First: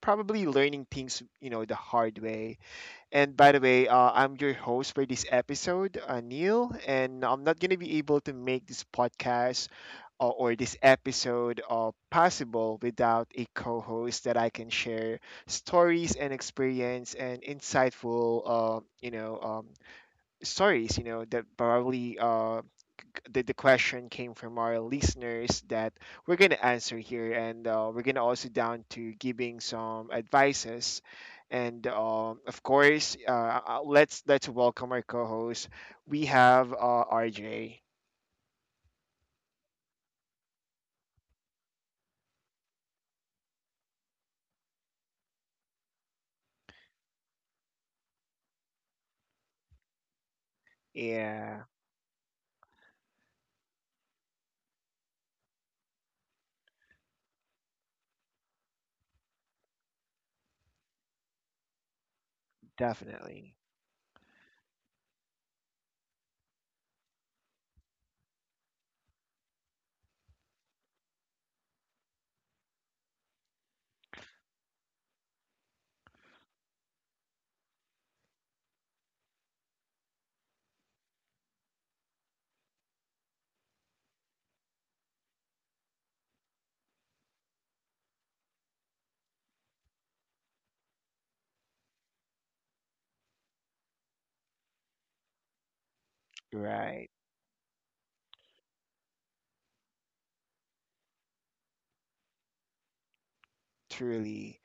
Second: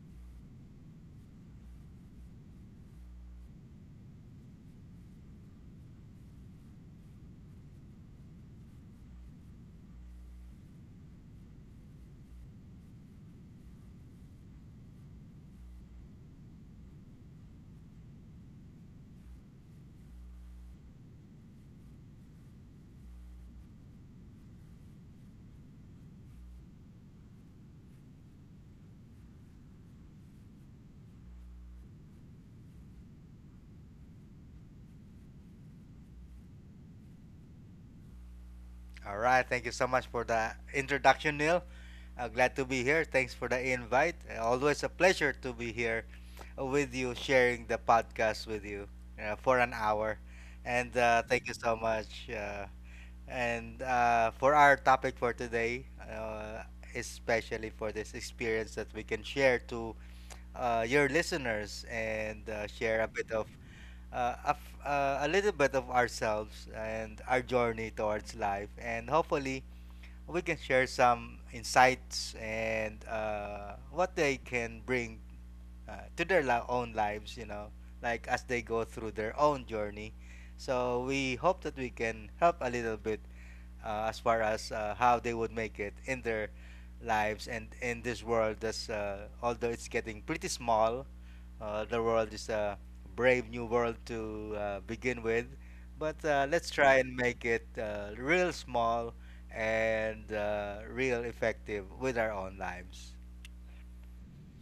probably learning things, the hard way and by the way, I'm your host for this episode, Neil, and I'm not going to be able to make this podcast or this episode possible without a co host that I can share stories and experience and insightful, stories, that the question came from our listeners that we're going to answer here and we're going to also down to giving some advices and of course let's welcome our co-host we have rj All right. Thank you so much for the introduction, Neil. Glad to be here. Thanks for the invite. Always a pleasure to be here with you, sharing the podcast with you for an hour. And thank you yeah so much. And For our topic for today, especially for this experience that we can share to your listeners, and share a bit of definitely a little bit of ourselves and our journey towards life. And hopefully, we can share some insights and what they can bring to their own lives, you know, like as they go through their own journey. So we hope that we can help a little bit as far as how they would make it in their lives and in this world. That's although it's getting pretty small, the world is a brave new world to begin with. But let's try right. and make it real small and real effective with our own lives. Truly.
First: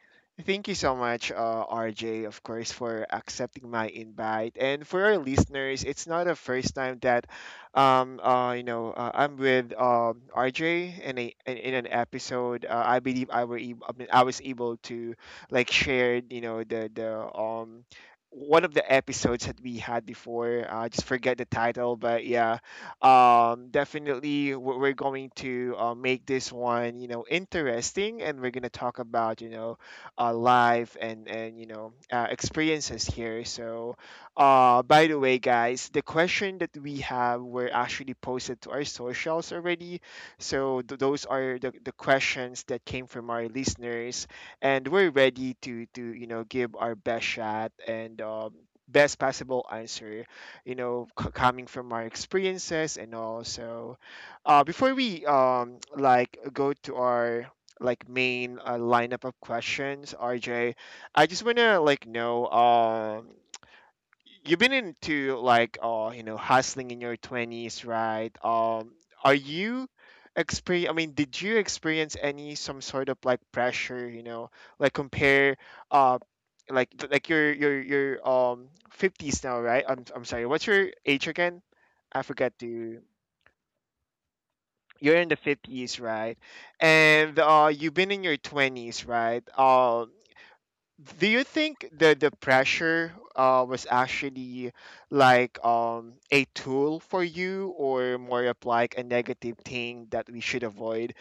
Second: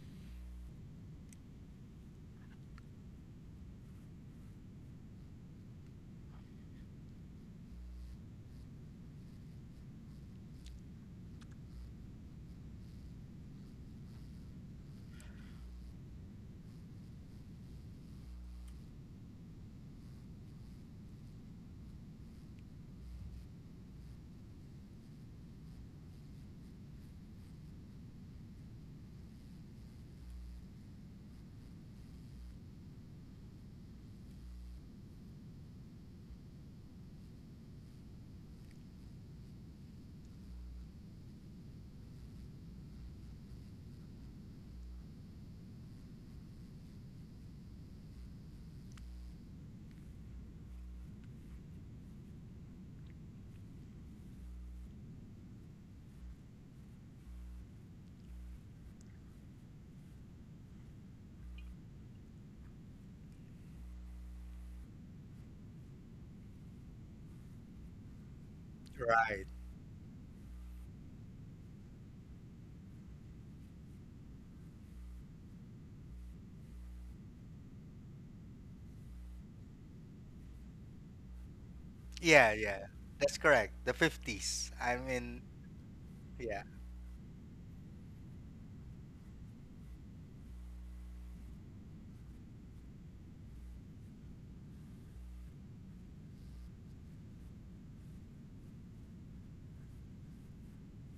Thank you so much, RJ, of course, for accepting my invite. And for our listeners, it's not the first time that, I'm with RJ in in an episode. I believe I were ab- I mean, I was able to like share, the one of the episodes that we had before. I just forget the title, but yeah, definitely we're going to make this one interesting and we're going to talk about life and experiences here. So by the way guys, the question that we have were actually posted to our socials already. So those are the questions that came from our listeners and we're ready to give our best shot and best possible answer, coming from our experiences and also before we like go to our like main lineup of questions, RJ, I just wanna like know you've been into like hustling in your 20s, right? Are Right. you experience I mean Did you experience any some sort of like pressure, you know like compare uh like your 50s now, right? I'm sorry, what's your age again? I forgot Yeah, yeah, to that's correct. The 50s. I You're in the mean, 50s, right? yeah. And you've been in your 20s, right? Do you think the pressure was actually like a tool for you or more of like a negative thing that we should avoid?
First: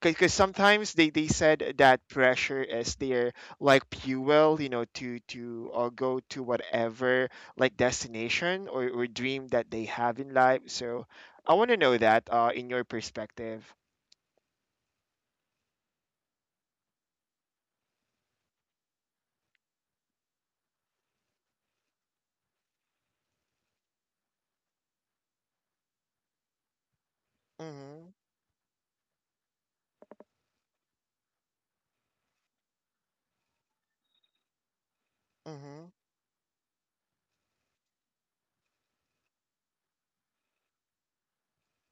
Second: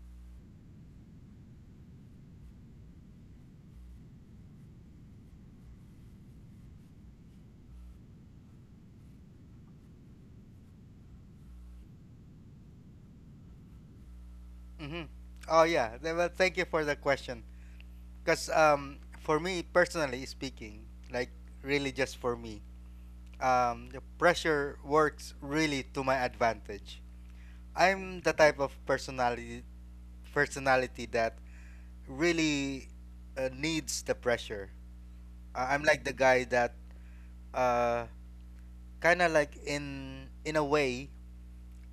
Because sometimes they said that pressure is their like fuel, to go to whatever like destination or dream that they have in life. So I want to know that in your perspective. Mm-hmm. Oh, yeah. Well, thank you for the question. Because for me, personally speaking, like really just for me, the pressure works really to my advantage. Mm-hmm. I'm the type of personality that really needs the pressure. I'm Mm-hmm. like the guy that uh, kind of like in a way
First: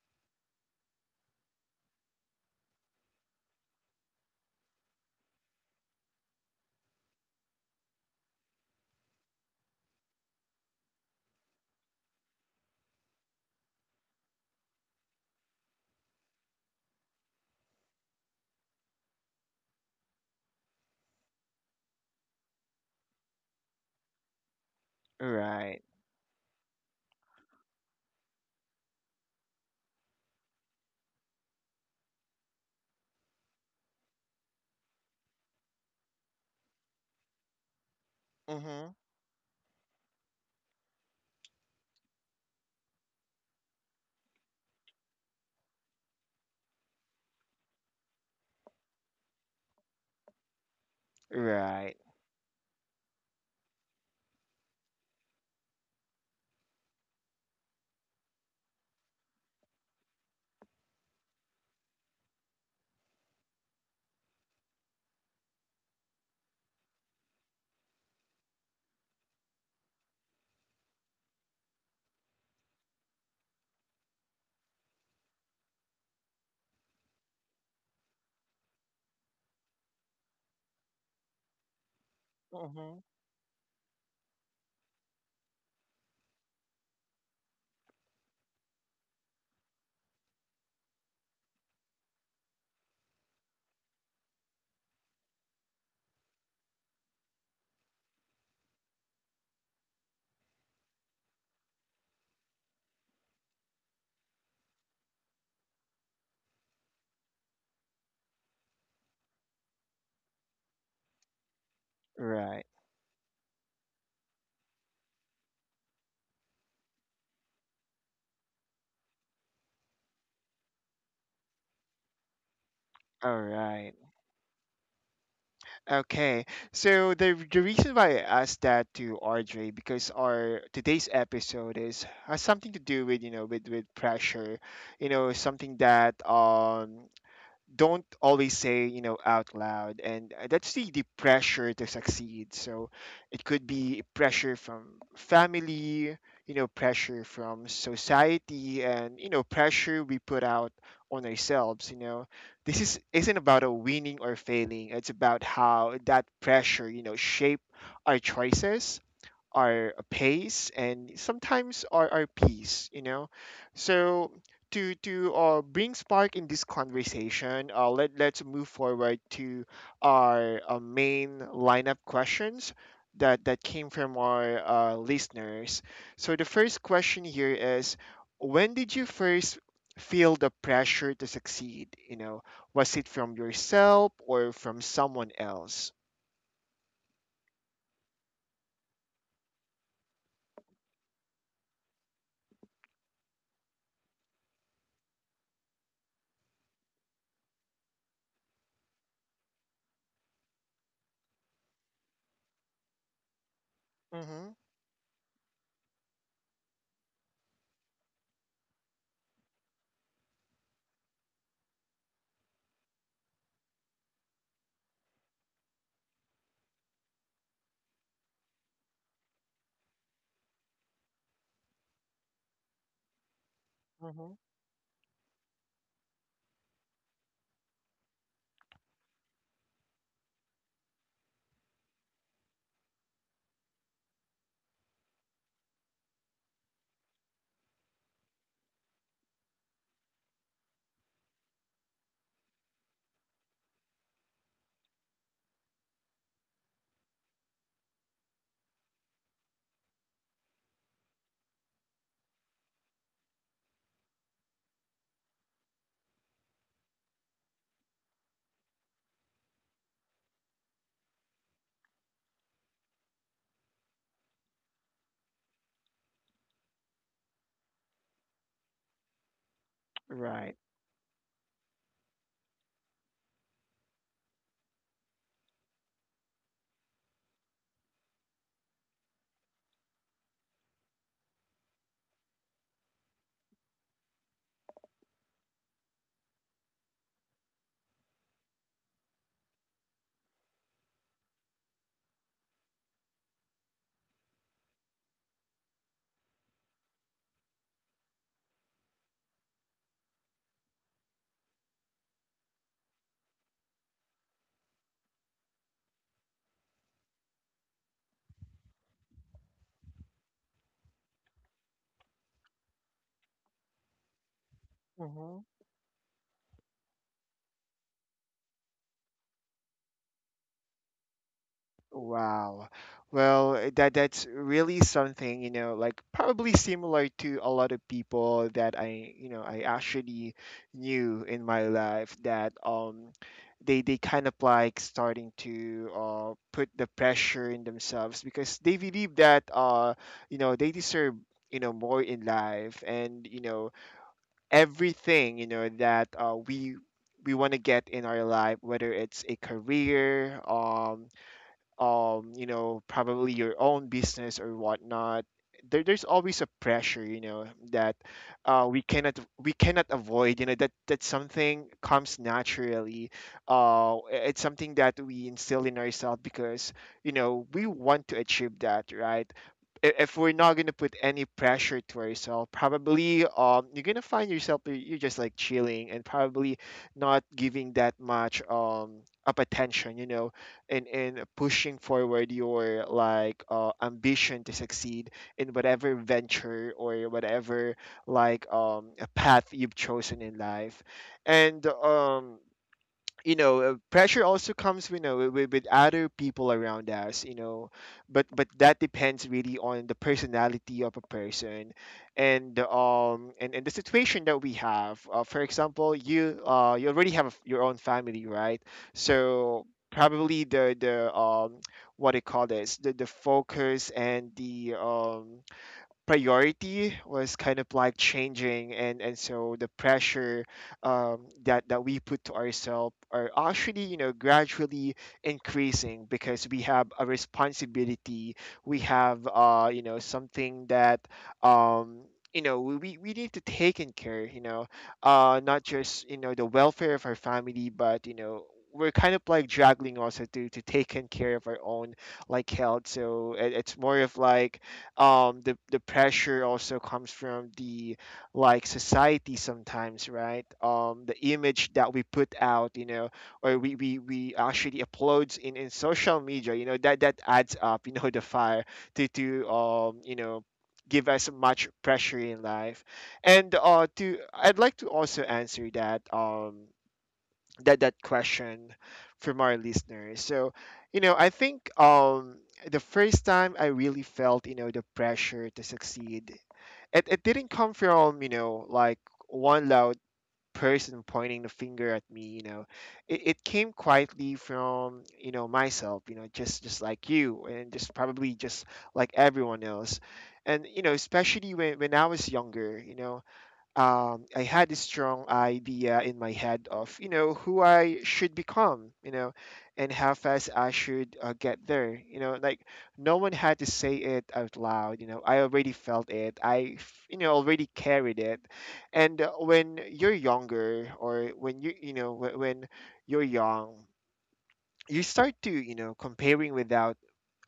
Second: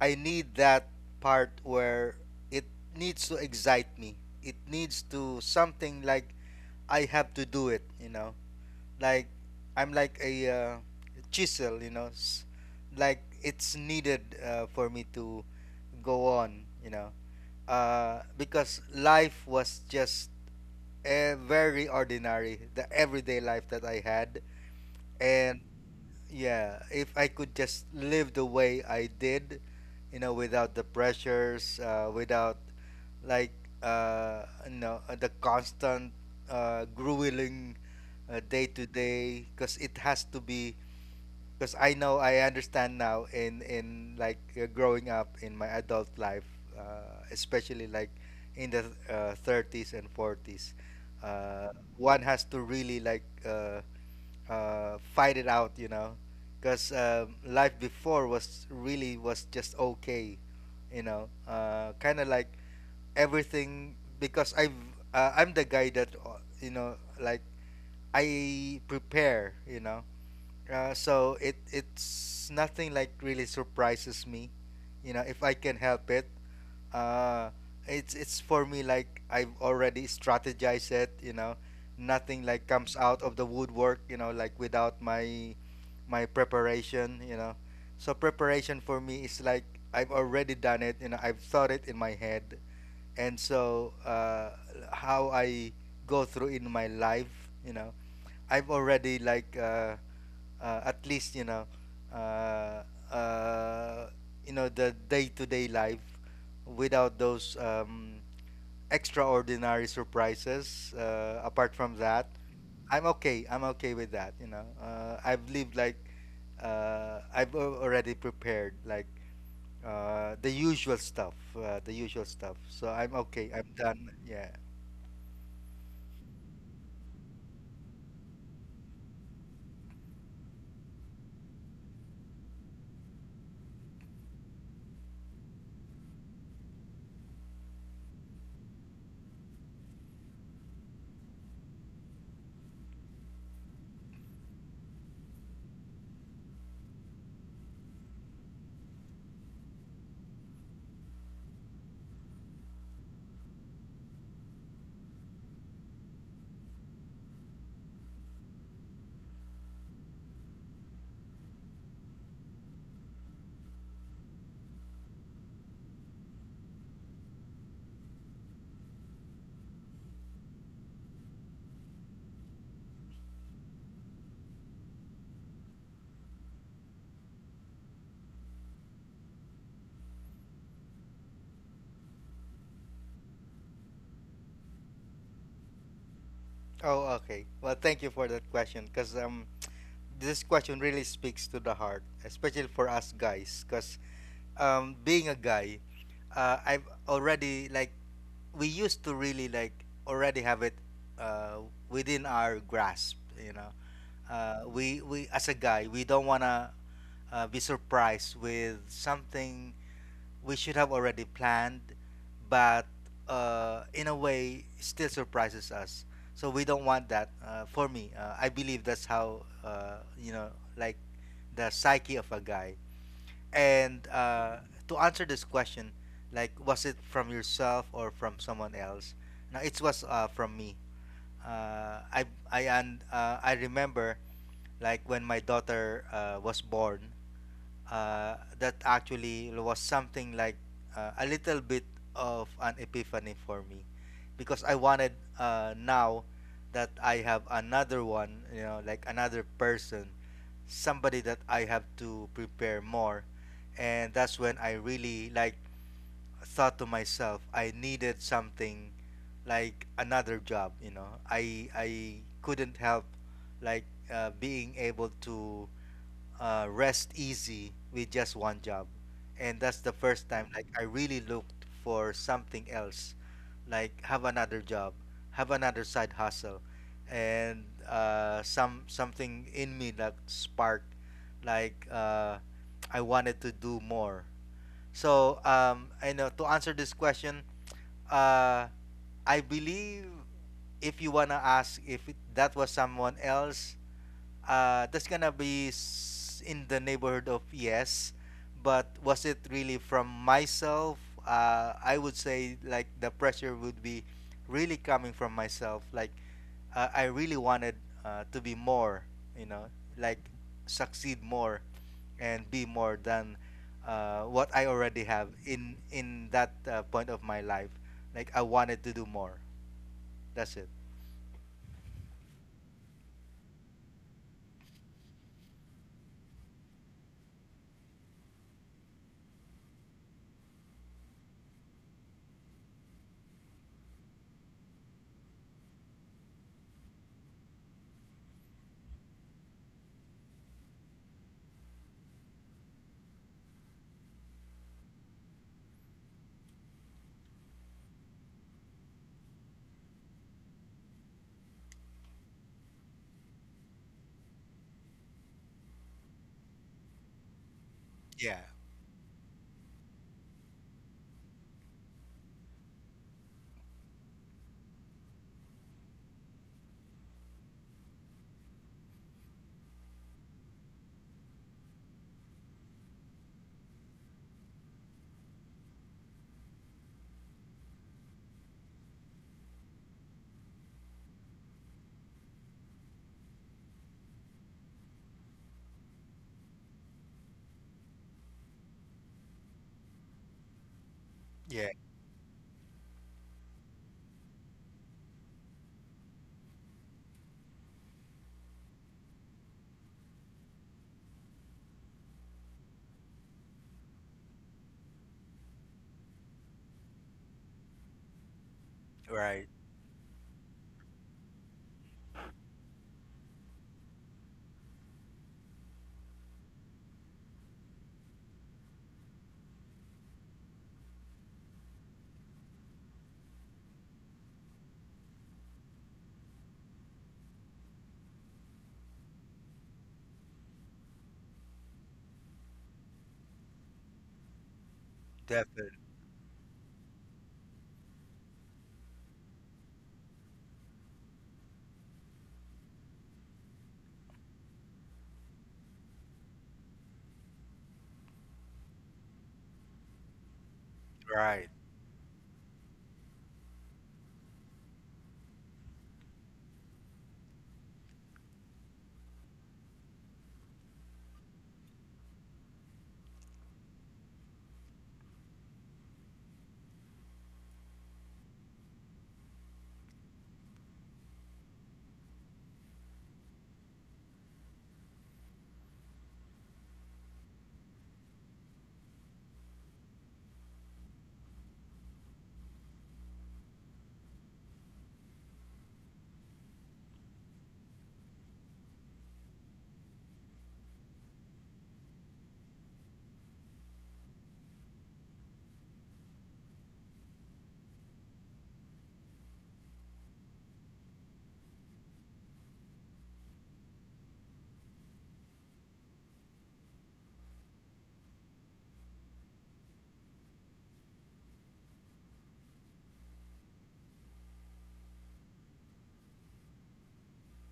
I need that part where it needs to excite me. It needs to something like I have to do it, you know. Like I'm like a chisel, you know. Like it's needed for me to go on, you know. Because life was just a very ordinary, the everyday life that I had, and Right. yeah, if I could just live the way I did, you know, without the pressures, without like you know the constant grueling day to Mm-hmm. day, because it has to be, because I know I understand now in like growing up in my adult life, especially like in the 30s and 40s, uh, Right. one has to really like fight it out, you know, because life before was really was just okay, you know, kind of like everything because I've I'm the guy that you know like I prepare, you know. So it's nothing like really surprises me, you know, if I can help it. Uh, it's for me like I've already strategized it, you know. Nothing like comes Mm-hmm. out of the woodwork, you know, like without my preparation, you know. So preparation for me is like I've already done it, you know. I've thought it in my head, and so how I go through in my life, you know. I've already like at least uh, uh, you know the day-to-day life without those extraordinary surprises. Apart from that, Right. I'm okay. I'm okay with that. You know, I've lived like I've already prepared like the usual stuff, the usual stuff. So I'm All okay. I'm right. done. Yeah. Okay. So the reason why I asked that to RJ because our today's episode is has something to do with with pressure, something that don't always say out loud and that's the pressure to succeed. So it could be pressure from family, pressure from society and pressure we put out on ourselves, this is isn't about a winning or failing. It's about how that pressure shape our choices, our pace and sometimes our peace, so to bring spark in this conversation let's move forward to our main lineup questions that came from our listeners. So the first question here is, when did you first feel the pressure to succeed, was it from yourself or from someone else? Oh, okay. Well, thank you for that question, because this question really speaks to the heart, especially for us guys, because being a guy, I've already like we used to really like already have it uh, within our grasp. You know, Mm hmm we as a guy, we don't wanna be surprised with something we should have already planned, but in a way, still surprises us. So we don't want that. For me, I believe that's how you know, like the psyche of a guy. And mm hmm to answer this question, like was it from yourself or from someone else? Now it was from me. Uh, I I remember, like when my daughter was born, that actually was something like a little bit of an epiphany for me, because I wanted now that I have another one, you know, like another person, somebody that I have to prepare more. And that's when I really like thought to myself, I needed something like another job, you know. I couldn't help like being able to rest easy with just one job. And that's the first time right. like I really looked for something else, like have another job, have another side hustle, and some something in me that sparked, like I wanted to do more. So I know to answer this question, uh, I believe if you wanna ask if it, that was someone else, that's gonna be in the neighborhood of yes, but was it really from myself? I would say like the pressure would be really coming from myself. Like I really wanted to be more, you know, like succeed more and be more than what I already have in that point of my life. Like I wanted to do more. That's it. Wow. Well, that's really something, you know, like probably similar to a lot of people that I, you know, I actually knew in my life that they kind of like starting to put the pressure in themselves because they believe that you know, they deserve, you know, more in life and, you know, everything, you know, that we want to get in our life, whether it's a career, you know, probably your own business or whatnot, there's always a pressure, you know, that Yeah. We cannot avoid, you know, that that something comes naturally. It's something that we instill in ourselves because we want to achieve that, right? If we're not going to put any pressure to ourselves, probably you're going to find yourself you're just like chilling and probably not giving that much up attention, in pushing forward your like ambition to succeed in whatever venture or whatever like path you've chosen in life. Yeah. And pressure also comes, you know, with other people around us, but that depends really on the personality of a person and and the situation that we have. For example, you you already have your own family, right? Right. So probably the what do you call this the focus and the priority was kind of like changing, and so the pressure that we put to ourselves are actually, you know, gradually increasing because we have a responsibility. We have you know something that um you know we need to take in care, you know, not Definitely. just, you know, the welfare of our family, but you know, we're kind of like juggling also to take in care of our own like health. So it's more of like the pressure also comes from the like society sometimes, right? The Right. image that we put out, you know, or we actually uploads in social media, you know, that that adds up you know, the fire to give us much pressure in life. And to I'd like to also answer that that question from our listeners. So, you know, I think the first time I really felt, you know, the pressure to succeed, it didn't come from, you know, like one loud person pointing the finger at me, you know. It came quietly from, you know, myself, you know, just like you and just probably just like everyone else. And, you know, especially when I was younger, you know, I had this strong idea in my head of you know who I should become, you know, and how fast I should get there. You know, like no one had to say it out loud. You know, I already felt it. You know, already carried it. And when you're younger, or when you when you're young, you start to you know comparing without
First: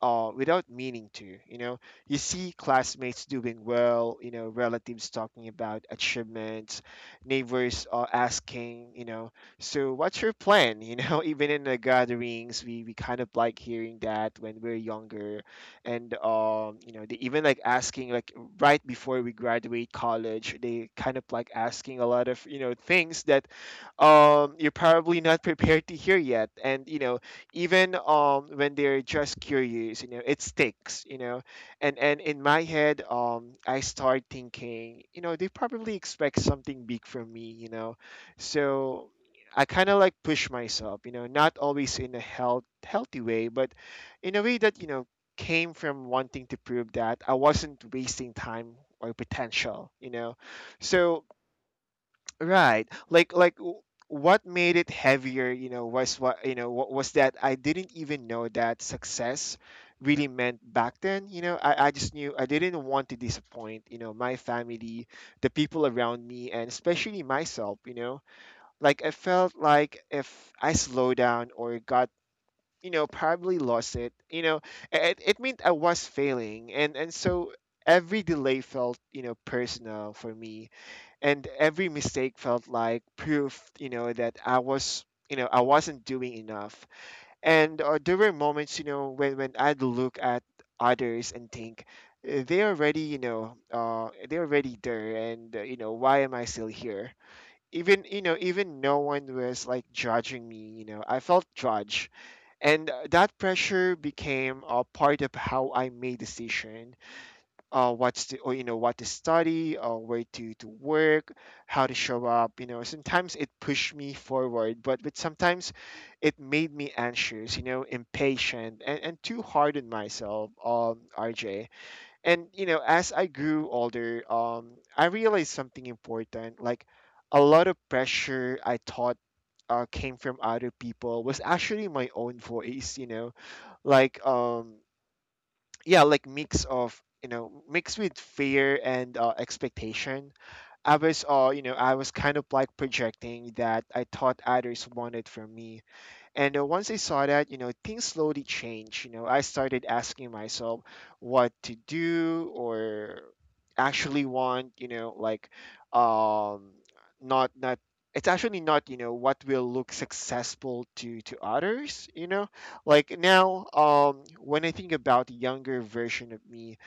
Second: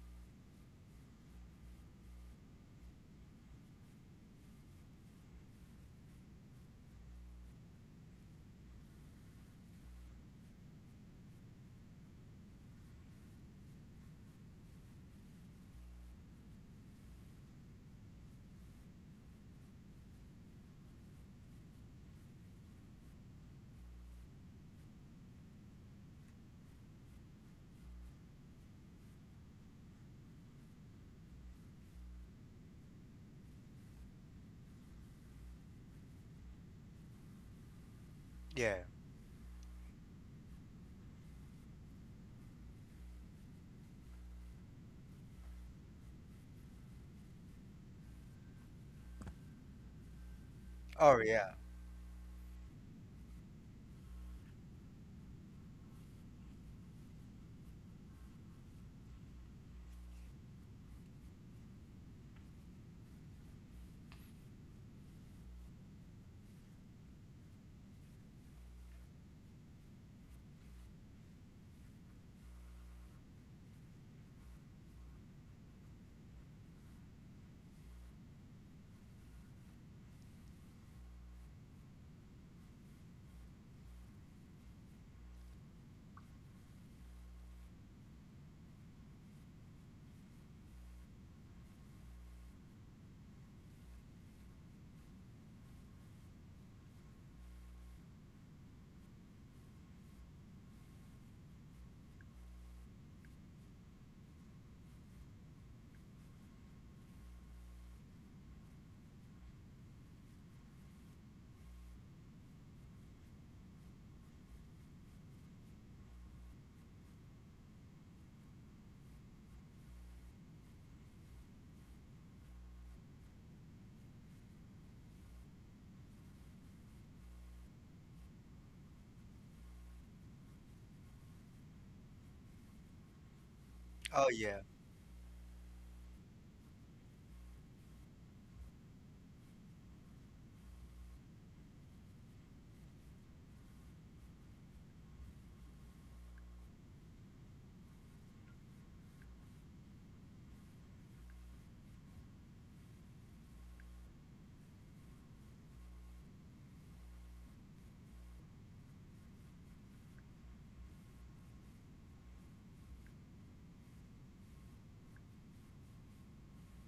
without meaning to, you know, you see classmates doing well, you know, relatives talking about achievements, neighbors are asking, you know, so what's your plan? You know, even in the gatherings we kind of like hearing that when we're younger. And you know they even like asking like right before we graduate college, they kind of like asking a lot of you know things that you're probably not prepared to hear yet. And you know, even when they're just curious you know it sticks, you know, and in my head I start thinking, you know, they probably expect something big from me, you know, Yeah. so I kind of like push myself, you know, not always in a healthy way, but in a way that you know came from wanting to prove that I wasn't wasting time or potential, you know, Oh so yeah. right. What made it heavier, you know, was what you know what was that I didn't even know that success really meant back then. You know, I just knew I didn't want to disappoint, you know, my family, the people around me, and especially myself, you know. Like I felt like if I slowed down or got you know probably lost it, you know, it meant I was failing, and so every delay felt, you know, personal for me, and every mistake felt like proof, you know, that I was you know I wasn't doing enough. And there were moments, you know, when I'd look at others and think, they're already they're already there and you know why am I still here, even you know even no one was like judging me, you know, I felt judged." And that pressure became a part of how I made decision. You know, what to study, where to work, how to show up. You know, sometimes it pushed me forward, but sometimes it made me anxious. Impatient and too hard on myself. RJ, and you know, as I grew older, I realized something important. Like a lot of pressure I thought came from other people was actually my own voice. Oh like yeah. um mix of mixed with fear and expectation. I was I was kind of like projecting that I thought others wanted from me, and once I saw that, you know, things slowly changed. You know, I started asking myself what to do or actually want. You know, like, um, not not. it's actually not, you know, what will look successful to others. You know, like now, when I think about the younger version of me,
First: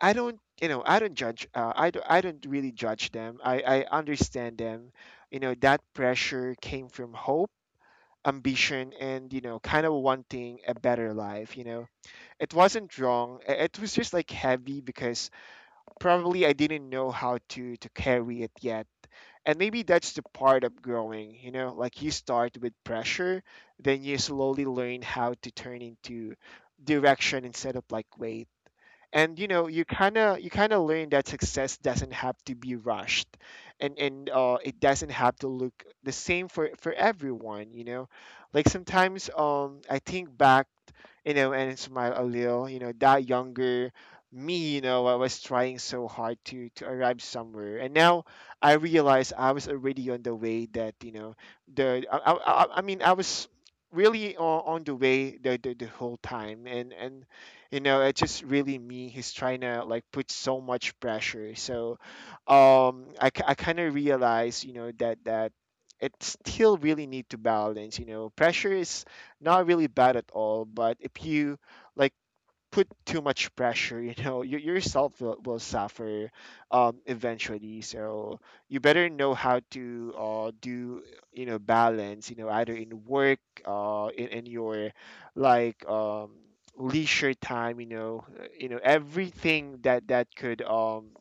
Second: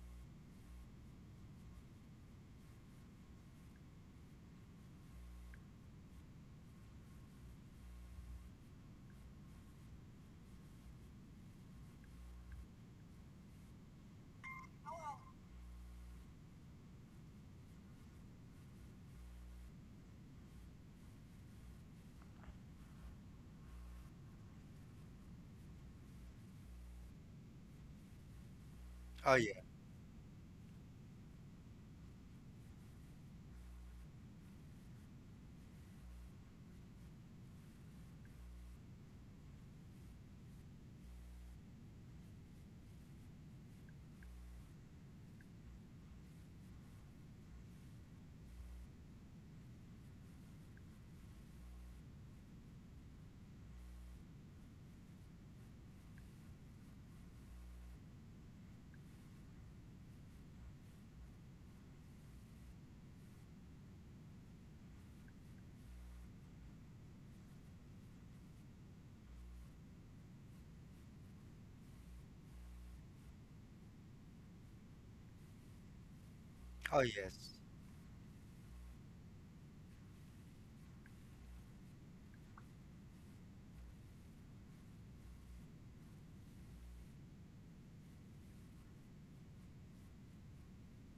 I don't judge. I don't really judge them. I understand them. You know, that pressure came from hope, ambition, and you know, kind of wanting a better life. You know, it wasn't wrong. It was just like heavy because probably I didn't know how to carry it yet. And maybe that's the part of growing. You know, like you start with pressure, then you slowly learn how to turn into direction instead of like weight. Oh And you yeah. know, you kind of learn that success doesn't have to be rushed. And it doesn't have to look the same for everyone, you know. Like sometimes, um, I think back, you know, and smile a little. You know, that younger me, you know, I was trying so hard to arrive somewhere, and now I realize I was already on the way. That you know the I mean I was really on, the way, the whole time. And you know, it's just really me. He's trying to like put so much pressure. So, I kind of realize, you know, that it still really need to balance. You know, pressure is not really bad at all, but if you like put too much pressure, you know, you yourself will suffer Oh yes. eventually. So you better know how to do, you know, balance, you know, either in work, in your like leisure time, you know, everything that could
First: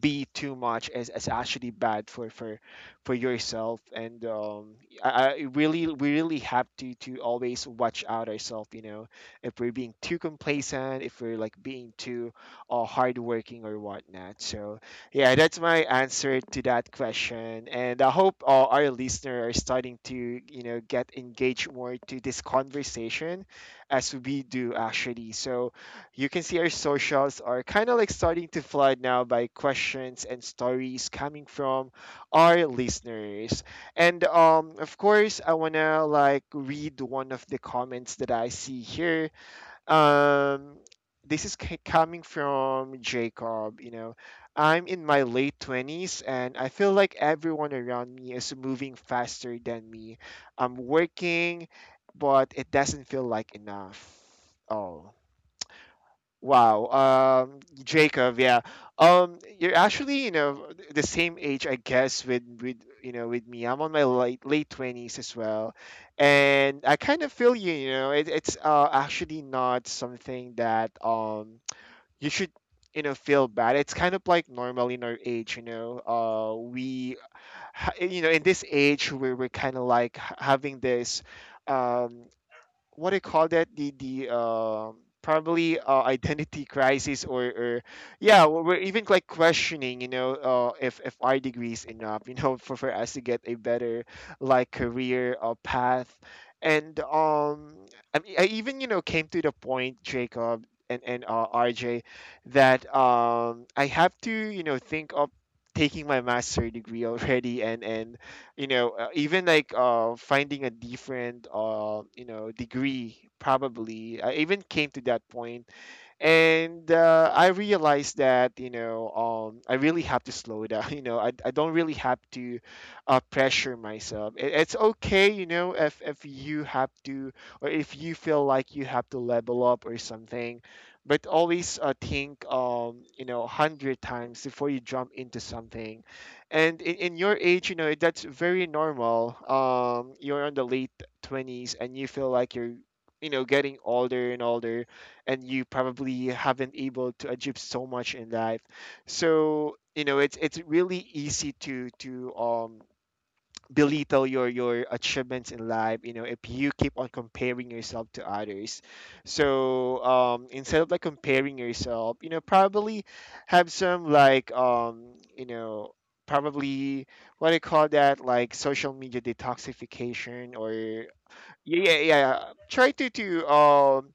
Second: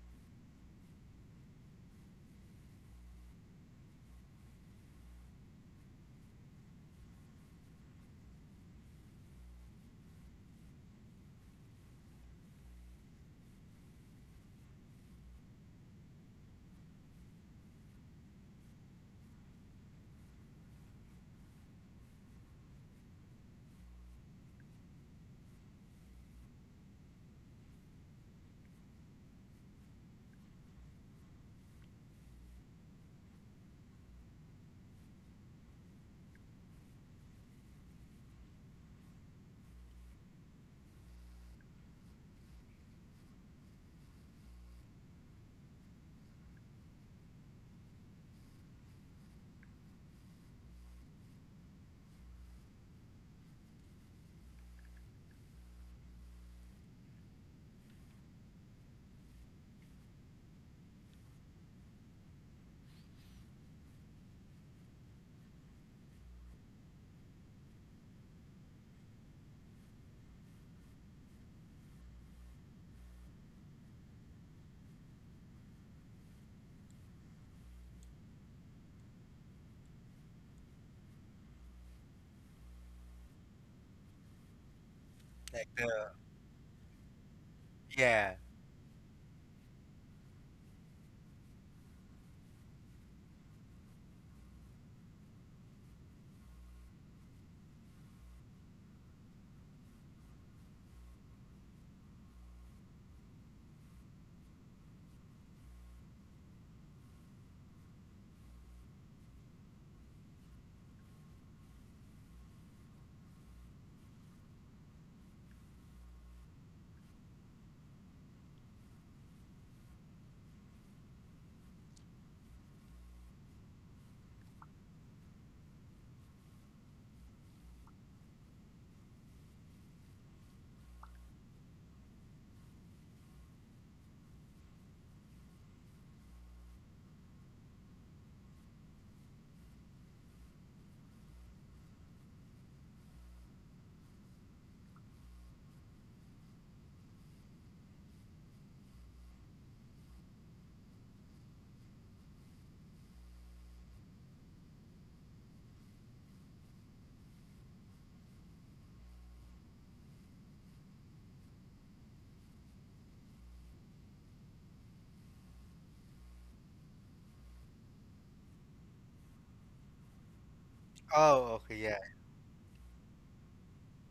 be too much is actually bad for yourself. I, I really, we really have to always watch out ourselves, you know, if we're being too complacent, if we're like being too hardworking or whatnot. So yeah, that's my answer to that question, and I hope our listener are starting to you know get engaged more to this conversation as we do actually. So you can see our socials are kind of like starting to flood now by questions and stories coming from our listeners. And of course, I want to like read one of the comments that I see here. Um, this is coming from Jacob, you know. I'm in my late 20s and I feel like everyone around me is moving faster than me. I'm working, but it doesn't feel like enough. Oh. Wow, Jacob, yeah. You're actually, you know, the same age, I guess, with with me. I'm on my late 20s as well, and I kind of feel you. You know, it's actually not something that you should you know feel bad. It's kind of like normal in our age. You know, you know in this age we're kind of like having this. Um, what do you call that, the Like probably the identity crisis or yeah. yeah, we're even like questioning, you know, if our degree is enough. You know, for us to get a better like career or path. And I mean, I even you know came to the point, Jacob, and RJ, that I have to you know think of taking my master degree already, and you know, even like finding a different degree probably. I even came to that point, and I realized that you know, I really have to slow down. You know, I don't really have to pressure myself. It's okay, you know, if you have to, or if you feel like you have to level up or something, but always think, you know, a hundred times before you jump into something. And in your age, you know, that's very normal. You're in the late 20s and you feel like you're you know getting older and older, and you probably haven't able to achieve so much in life. So you know, it's really easy to belittle your achievements in life, you know, if you keep on comparing yourself to others. So um, instead of like comparing yourself, you know, probably have some like you know probably what do you call that, like social media detoxification or Oh okay yeah, yeah. Try to to um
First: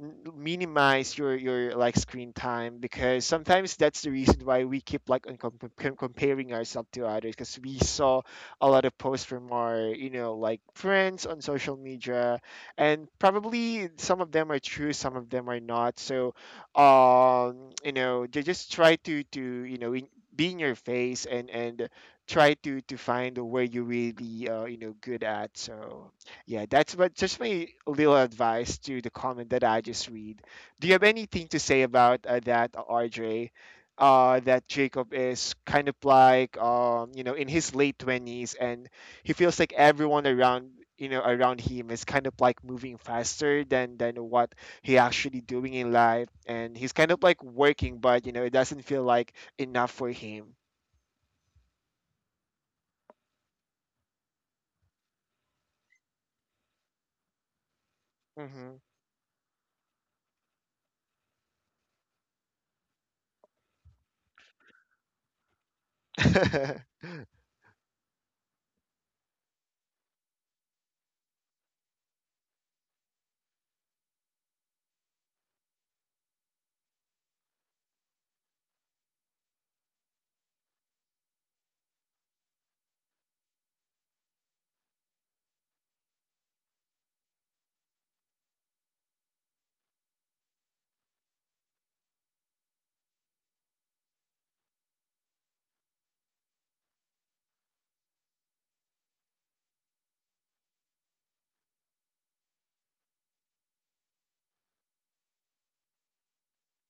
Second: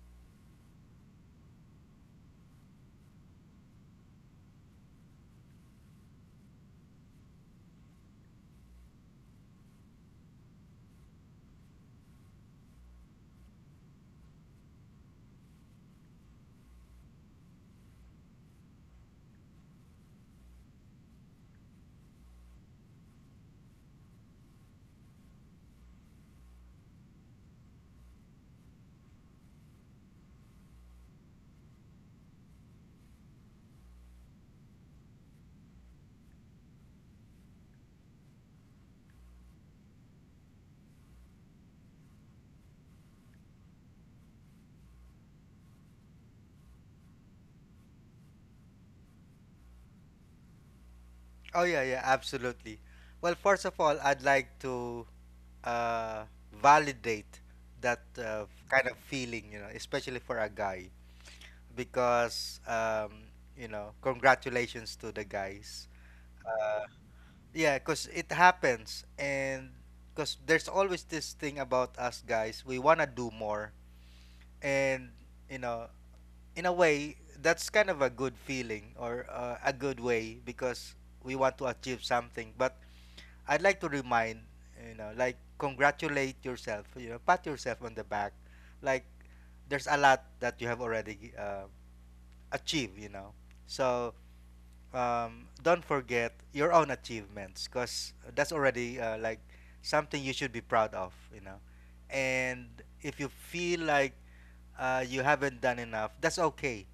n- minimize your like screen time, because sometimes that's the reason why we keep like on comparing ourselves to others, because we saw a lot of posts from our you know like friends on social media, and probably some of them are true, some of them are not. So um, you know, they just try to you know be in your face and try to find where you're really you know good at. So yeah, that's what just my little advice to the comment that I just read. Do you have anything to say about that, RJ? That Jacob is kind of like, you know, in his late 20s, and he feels like everyone around, you know, around him is kind of like moving faster than what he actually doing in life, and he's kind of like working, but you know, it doesn't feel like enough for him. Oh yeah, yeah, absolutely. Well, first of all, I'd like to uh, validate that Mm-hmm. kind of feeling, you know, especially for a guy, because you know, congratulations to the guys. Mm-hmm. Uh, Yeah, because it happens. And because there's always this thing about us guys, we want to do more. And, you know, in a way, that's kind of a good feeling or a good way because we want to achieve something. But I'd like to remind, you know, like, congratulate yourself, you know, pat yourself on the back. Like, there's a lot that you have already achieved, you know. So don't forget your own achievements, because that's already like something you should be proud of, you know. And if you feel like you haven't done enough, that's okay,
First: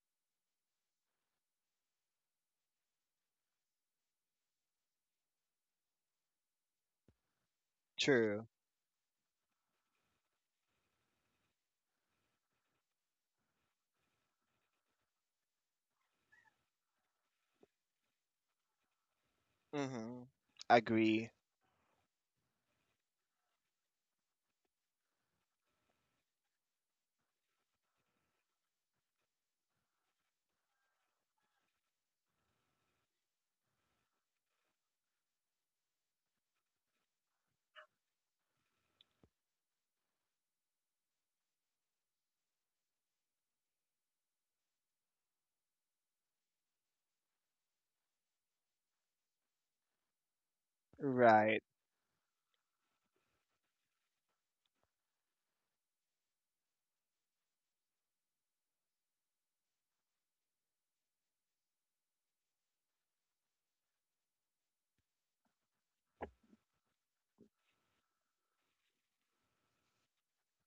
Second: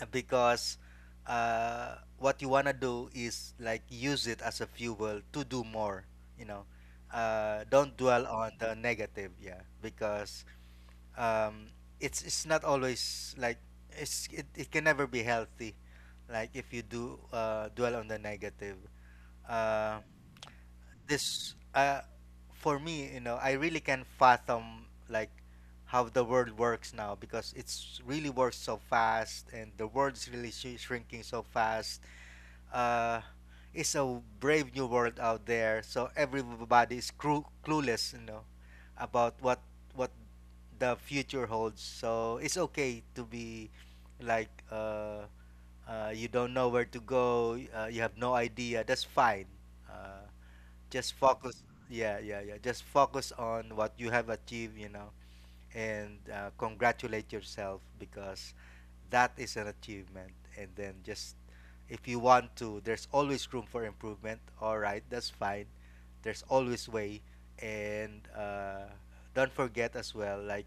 because what you want to do is like use it as a fuel to do more, you know. Don't dwell True. on the negative, yeah, because um, it's not always like it can never be healthy like if you do dwell on the negative. Uh, Mm-hmm. Agree. this For me, you know, I really can fathom like how the world works now, because it's really works so fast and the world's really shrinking so fast. uh, it's a brave new world out there. So everybody is clueless, you know, about what the future holds. So it's okay to be like you don't know where to go. You have no idea. That's fine. Uh, just Right. focus. Yeah, yeah, yeah. Just focus on what you have achieved. You know, and congratulate yourself because that is an achievement. And then just if you want to, there's always room for improvement. All right, that's fine. There's always way. And don't forget as well, like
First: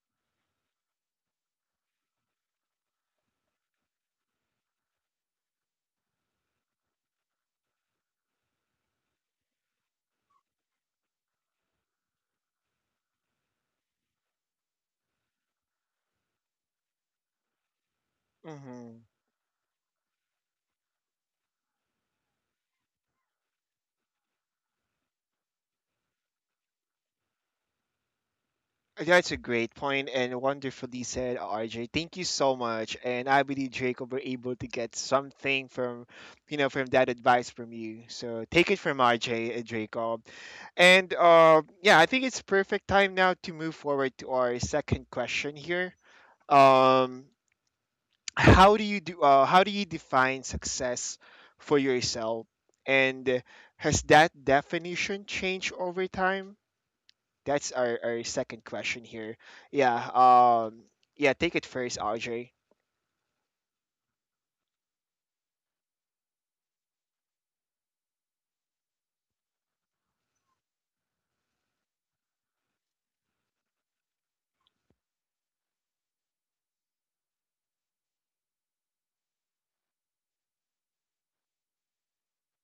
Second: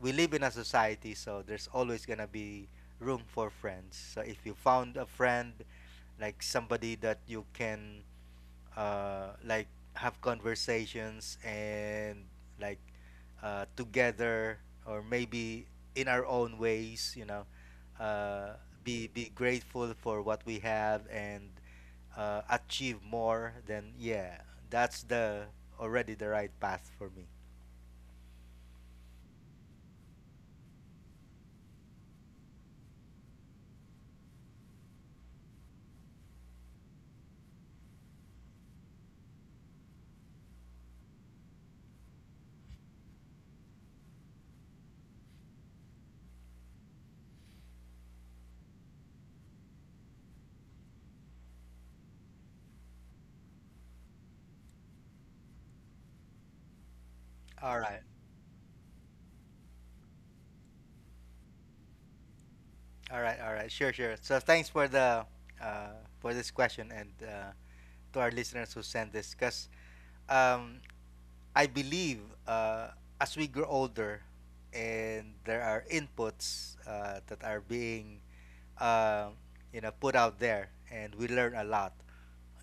we live in a society, so there's always gonna be room for friends. So if you found a friend, like somebody that you can like have conversations and like together or maybe in our own ways, you know, uh, Mm-hmm. be grateful for what we have and achieve more then. Yeah, that's the already the right path for me. That's a great point and wonderfully said, RJ. Thank you so much. And I believe Jacob were able to get something from, you know, from that advice from you. So take it from RJ and Jacob. And yeah, I think it's perfect time now to move forward to our second question here. Um, how do you do? How do you define success for yourself? And has that definition changed over time? That's All right. our second question here. Yeah. Yeah. Take it first, Audrey. All right. All right, sure, sure. So thanks for the for this question and to our listeners who sent this, because um, I believe uh, as we grow older and there are inputs that are being uh, you know put out there, and we learn a lot,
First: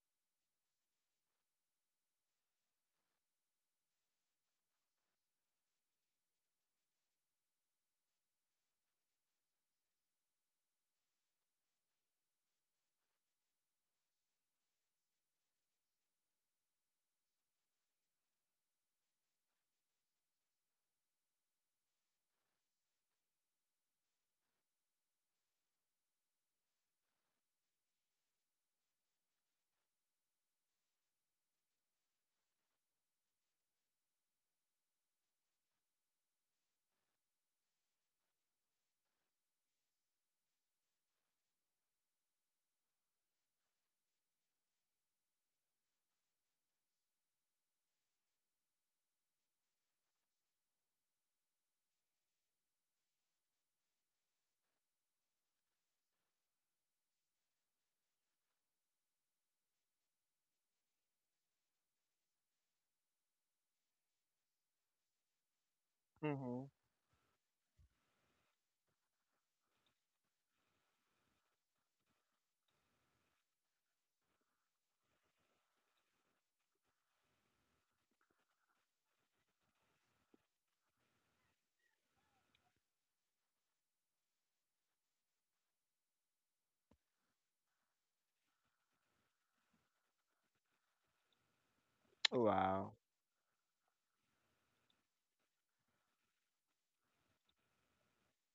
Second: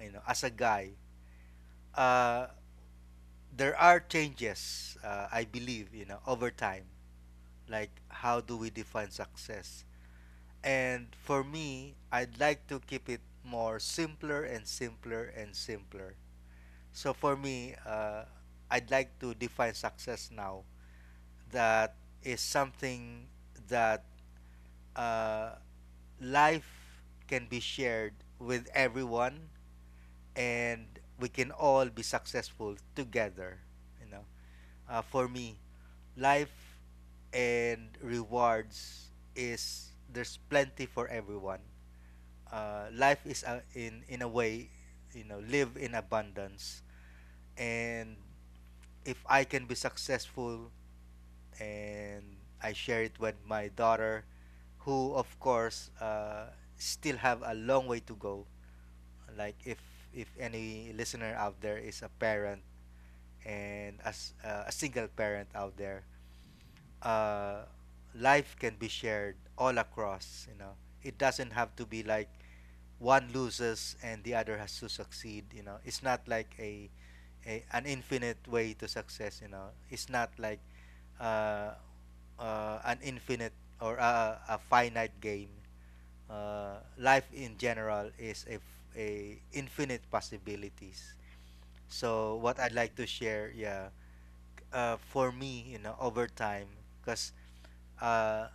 you know, as a guy. uh, there are changes I believe you know over time, like how do we define success. And for me, I'd like to keep it more simpler and simpler and simpler. So for me, I'd like to define success now. That is something that uh, life can be shared with everyone, and we can all be successful together. You know, for me, life and rewards is there's plenty for everyone. Life is in a way, you know, live in abundance. And if I can be successful and I share it with my daughter, who of course still have a long way to go. Like if any listener out there is a parent, and as a single parent out there, Mm-hmm. uh, life can be shared all across, you know. It doesn't have to be like one loses and the other has to succeed, you know. It's not like a an infinite way to success, you know. It's not like uh, an infinite or a finite game. Life in general is a infinite possibilities. So what I'd Wow. like to share, yeah. For me, you know, over time, because uh,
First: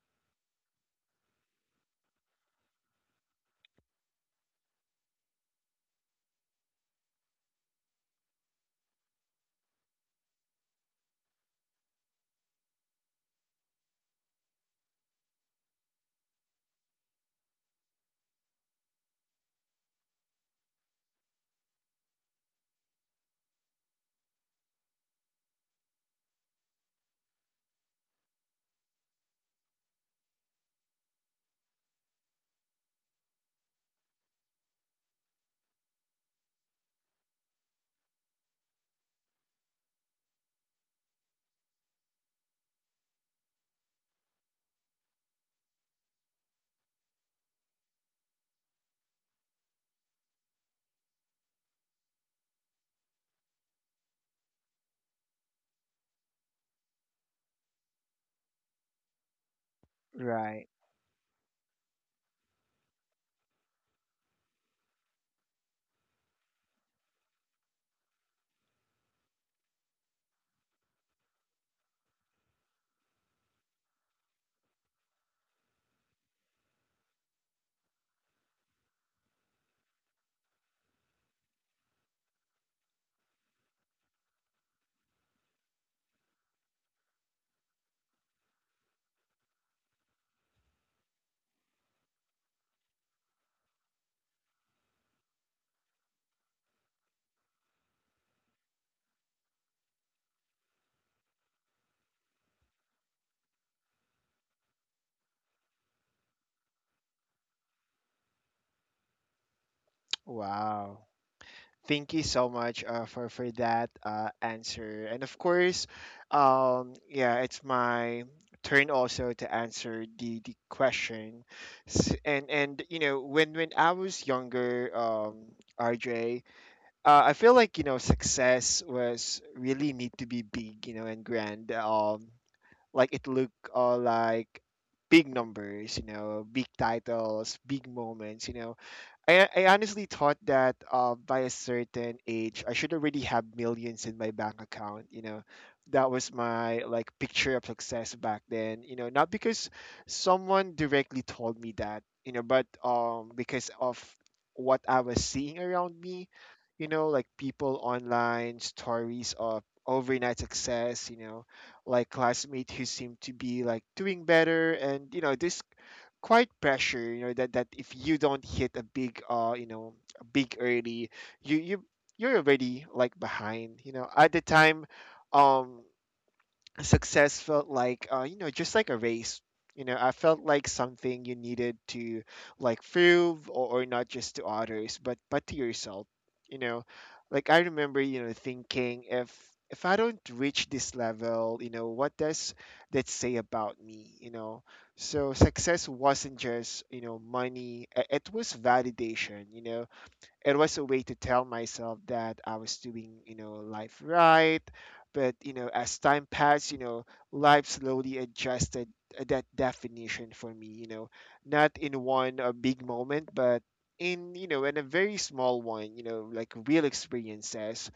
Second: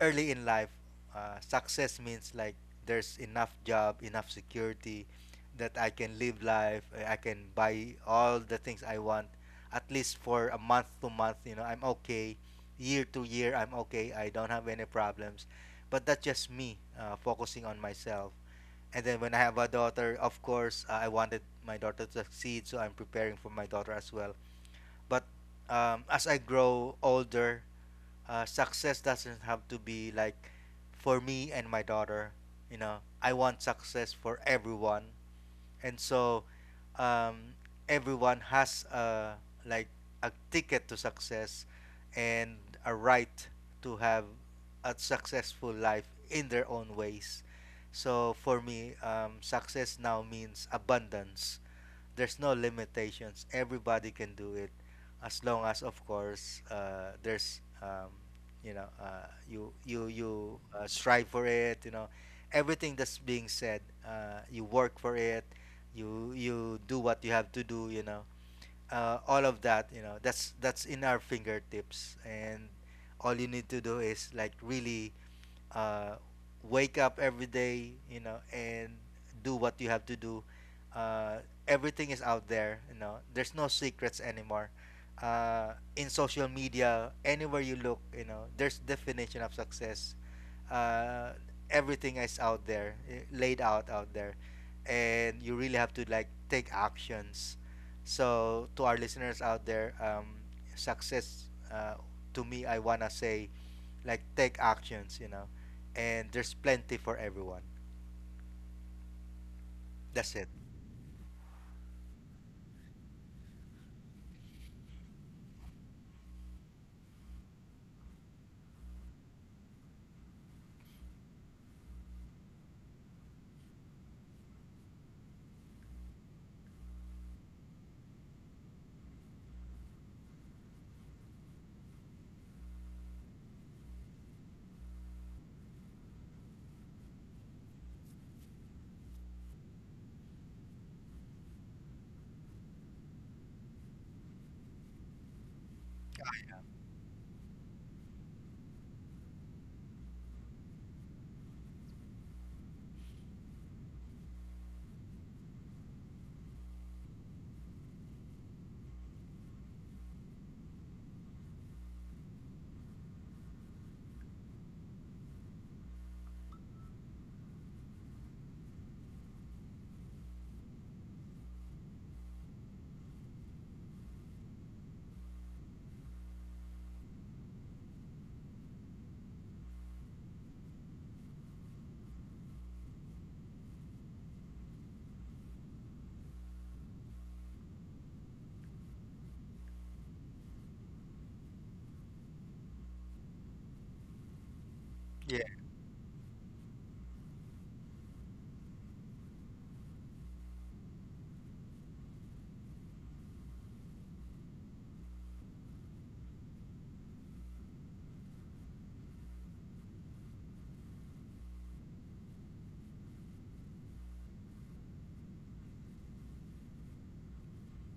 early in life, success means like there's enough job, enough security that I can live life. I can buy all the things I want, at least for a month to month. You know, I'm okay. Year to year, I'm okay. I don't have any problems. But that's just me focusing on myself. And then when I have a daughter, of course, I wanted my daughter to succeed, so I'm preparing for my daughter as well. But as I grow older, success doesn't have to be like for me and my daughter. You know, I want success for everyone. And so, um, everyone has a like a ticket to success, and a right to have a successful life in their own ways. So for me, success now means abundance. There's no limitations. Everybody can do it, as long as, of course, there's, you know, you you Right. Strive for it. You know, everything that's being said, you work for it. You do what you have to do. You know, all of that. You know, that's in our fingertips, and all you need to do is like really uh, wake up every day, you know, and do what you have to do. Uh, Everything is out there, you know. There's no secrets anymore. In social media, anywhere you look, you know, there's definition of success. Uh, Everything is out there, laid out there, and you really have to like take actions. So to our listeners out there, success, uh, to me, I wanna say like take actions, you know, and there's plenty for everyone. That's it. Wow. Thank you so much for that answer. And of course, yeah, it's my turn also to answer the question. And you know, when I was younger, RJ, I feel like you know success was really need to be big, you know, and grand. Like it look like big numbers, you know, big titles, big moments, you know, I honestly thought that by a certain age, I should already have millions in my bank account. You know, that was my like picture of success back then. You know, not because someone directly told me that. You know, but because of what I was seeing around me. You know, like people online, stories of overnight success. You know, like classmates who seem to be like doing better, and you know this quite pressure you know that if you don't hit a big a big early, you you you're already like behind, you know. At the time, um, success felt like you know just like a race. You know, I felt like something you needed to like prove, or not just to others but to yourself, you know. Like I remember, you know, thinking if I don't reach this level, you know, what does that say about me, you know? So Yeah. success wasn't just you know money. It was validation, you know. It was a way to tell myself that I was doing, you know, life right. But you know, as time passed, you know, life slowly adjusted that definition for me. You know, not in one big moment, but in you know, in a very small one. You know, like real experiences,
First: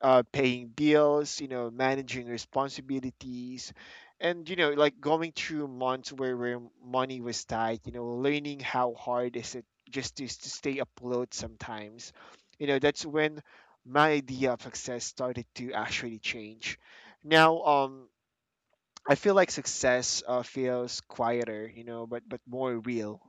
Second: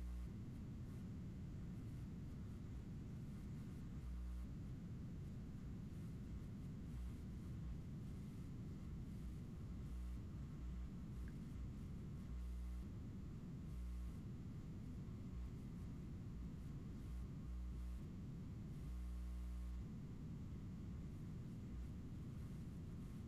paying bills, you know, managing responsibilities, and you know, like going through months where money was tight, you know, learning how hard is it just to stay afloat sometimes. You know, that's when my idea of success started to actually change. Now, I feel like success feels quieter, but more real.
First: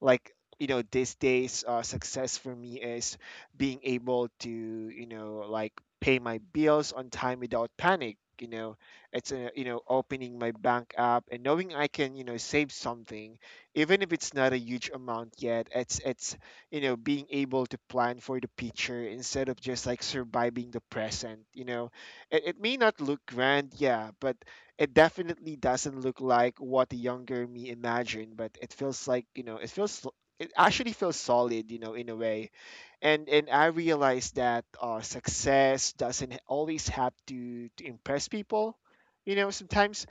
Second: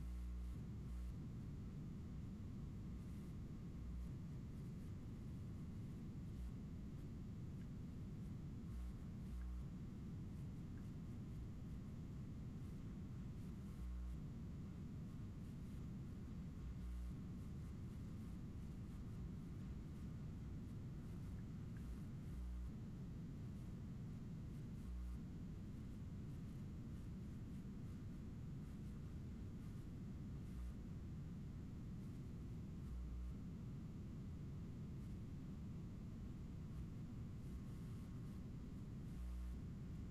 Like, these days success for me is being able to, like, pay my bills on time without panic. It's a— opening my bank app and knowing I can, save something, even if it's not a huge amount yet. It's, being able to plan for the future instead of just like surviving the present. It may not look grand, yeah, but it definitely doesn't look like what the younger me imagined. But it feels like, it feels— it actually feels solid, you know, in a way. And I realized that success doesn't always have to impress people. You know, sometimes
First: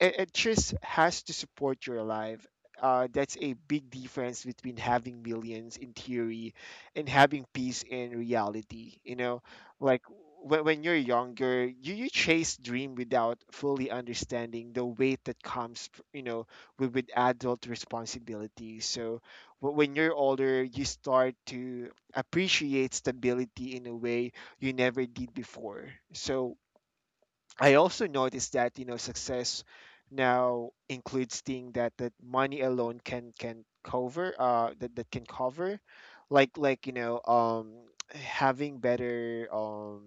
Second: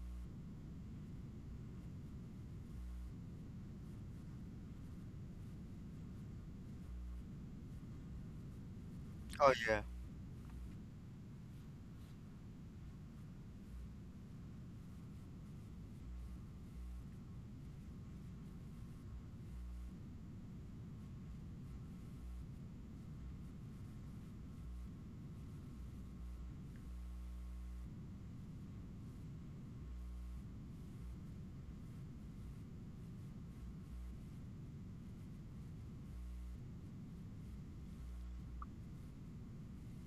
it just has to support your life. That's a big difference between having millions in theory and having peace in reality. You know, Oh yeah. like when you're younger, you chase dream without fully understanding the weight that comes, you know, with adult responsibilities. So when you're older, you start to appreciate stability in a way you never did before. So I also noticed that, success now includes things that money alone can cover— that can cover, like— having better—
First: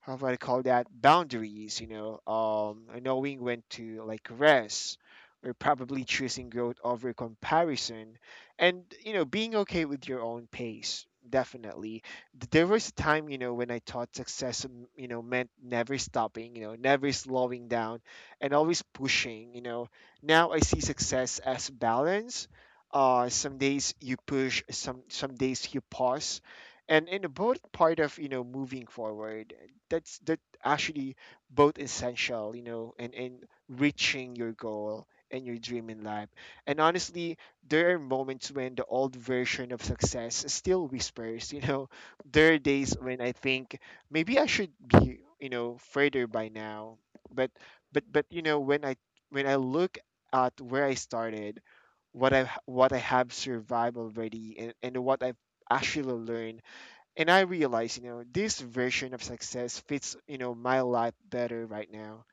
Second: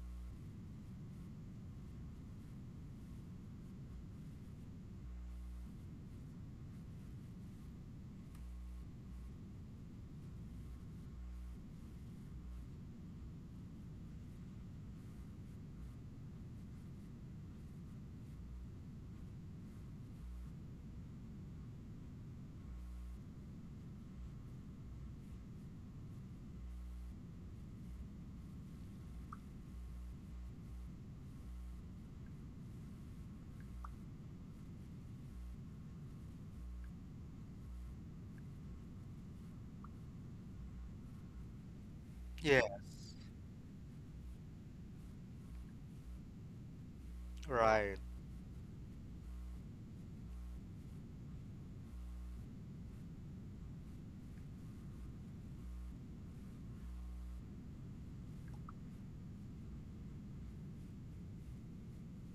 how do I call that— boundaries, you know, knowing when to like rest, or probably choosing growth over comparison, and, being okay with your own pace. Definitely. There was a time, when I thought success meant never stopping, never slowing down, and always pushing. Now I see success as balance. Some days you push, some days you pause, and in both, part of, moving forward. That's— that actually both essential, and in reaching your goal and your dream in life. And honestly, there are moments when the old version of success still whispers, you know. There are Yes. days when I think maybe I should be, further by now. But Right. but but you know when i when I look at where I started, what I have survived already, and what I have actually learned. And I realize, this version of success fits, my life better right now.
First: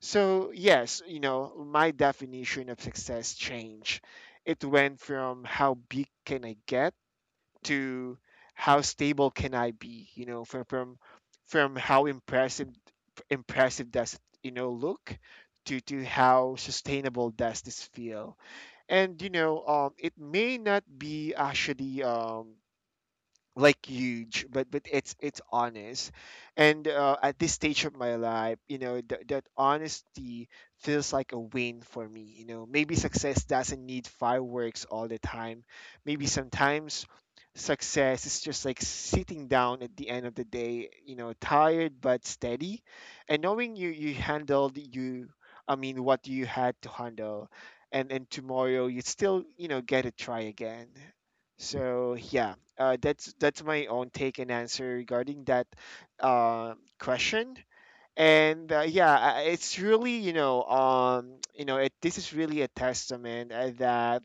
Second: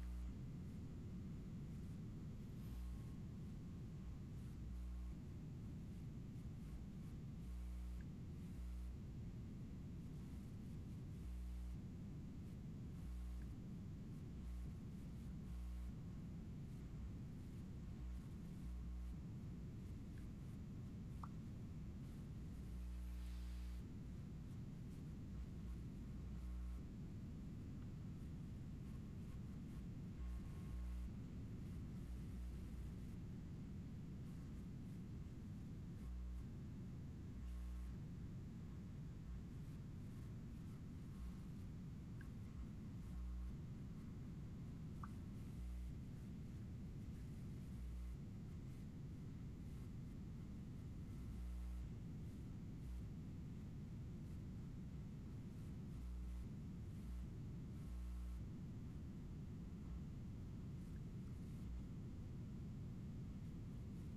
So yes, my definition of success changed. It went from "how big can I get" to "how stable can I be," from how impressive does it, look, to how sustainable does this feel. And, it may not be actually— like huge, but it's honest. And at this stage of my life, that honesty feels like a win for me. Maybe success doesn't need fireworks all the time. Maybe sometimes success is just like sitting down at the end of the day, tired but steady, and knowing you— handled— you, I mean, what you had to handle. And tomorrow you still, get a try again. So yeah. That's my own take and answer regarding that uh, question. And yeah, it's really, this is really a testament that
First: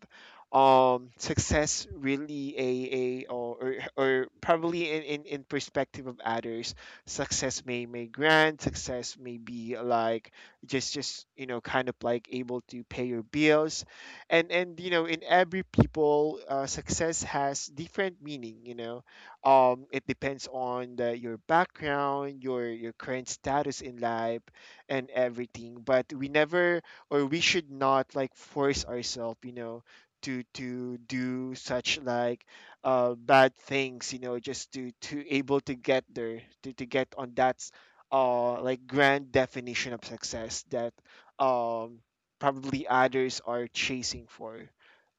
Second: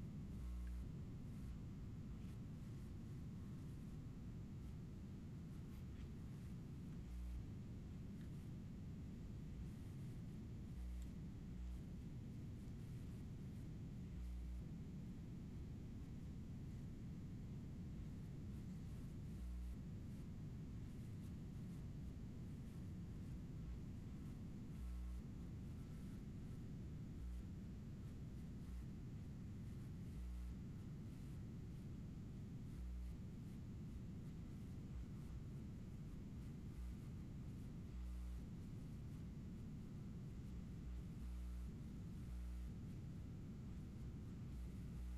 success really— a— or probably in— in perspective of others. Success may— grant— success may be like, just, kind of like, able to pay your bills. And, in every people, success has different meaning, it depends on the— your background, your current status in life, and everything. But we never— or we should not like force ourselves, to do such like, bad things, just to able to get there, to get on that like grand definition of success that um probably others are chasing for.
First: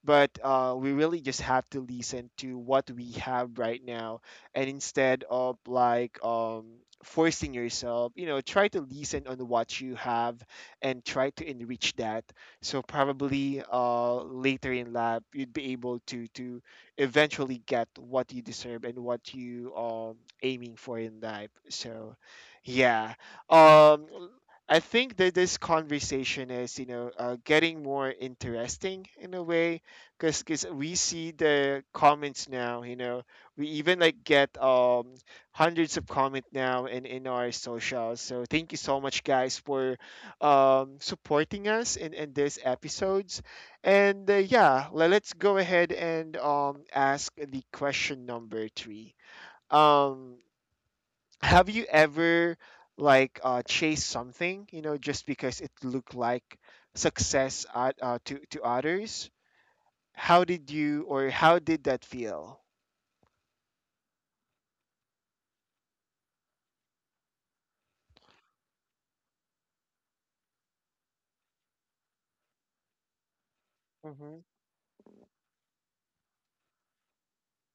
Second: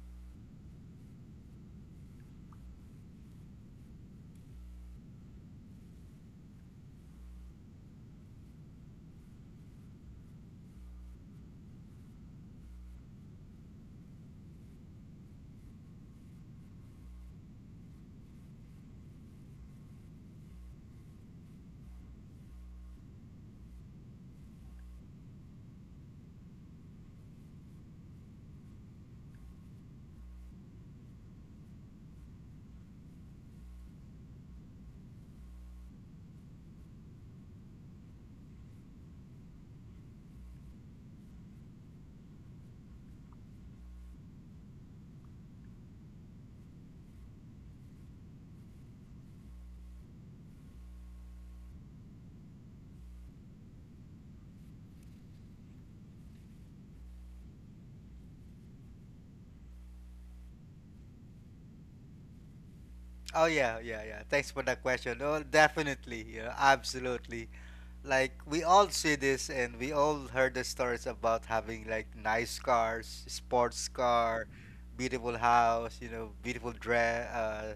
But we really just have to listen to what we have right now, and instead of like, forcing yourself, try to listen on what you have, and try to enrich that. So probably later in life you'd be able to eventually get what you deserve and what you aiming for in life. So yeah. um I think that this conversation is, getting more interesting in a way, because we see the comments now. We even like get, hundreds of comment now in our socials. So thank you so much guys for supporting us in these episodes. And yeah, let's go ahead and ask the question number three. um have you ever, like, chased something, just because it looked like success at— to— to others? How did you— or how did that feel? Oh yeah, yeah, yeah. Thanks for that question. Oh, definitely. Yeah, absolutely. Like we all see this and we all heard the stories about having like nice cars, sports Mhm. car, beautiful house, you know, beautiful dress,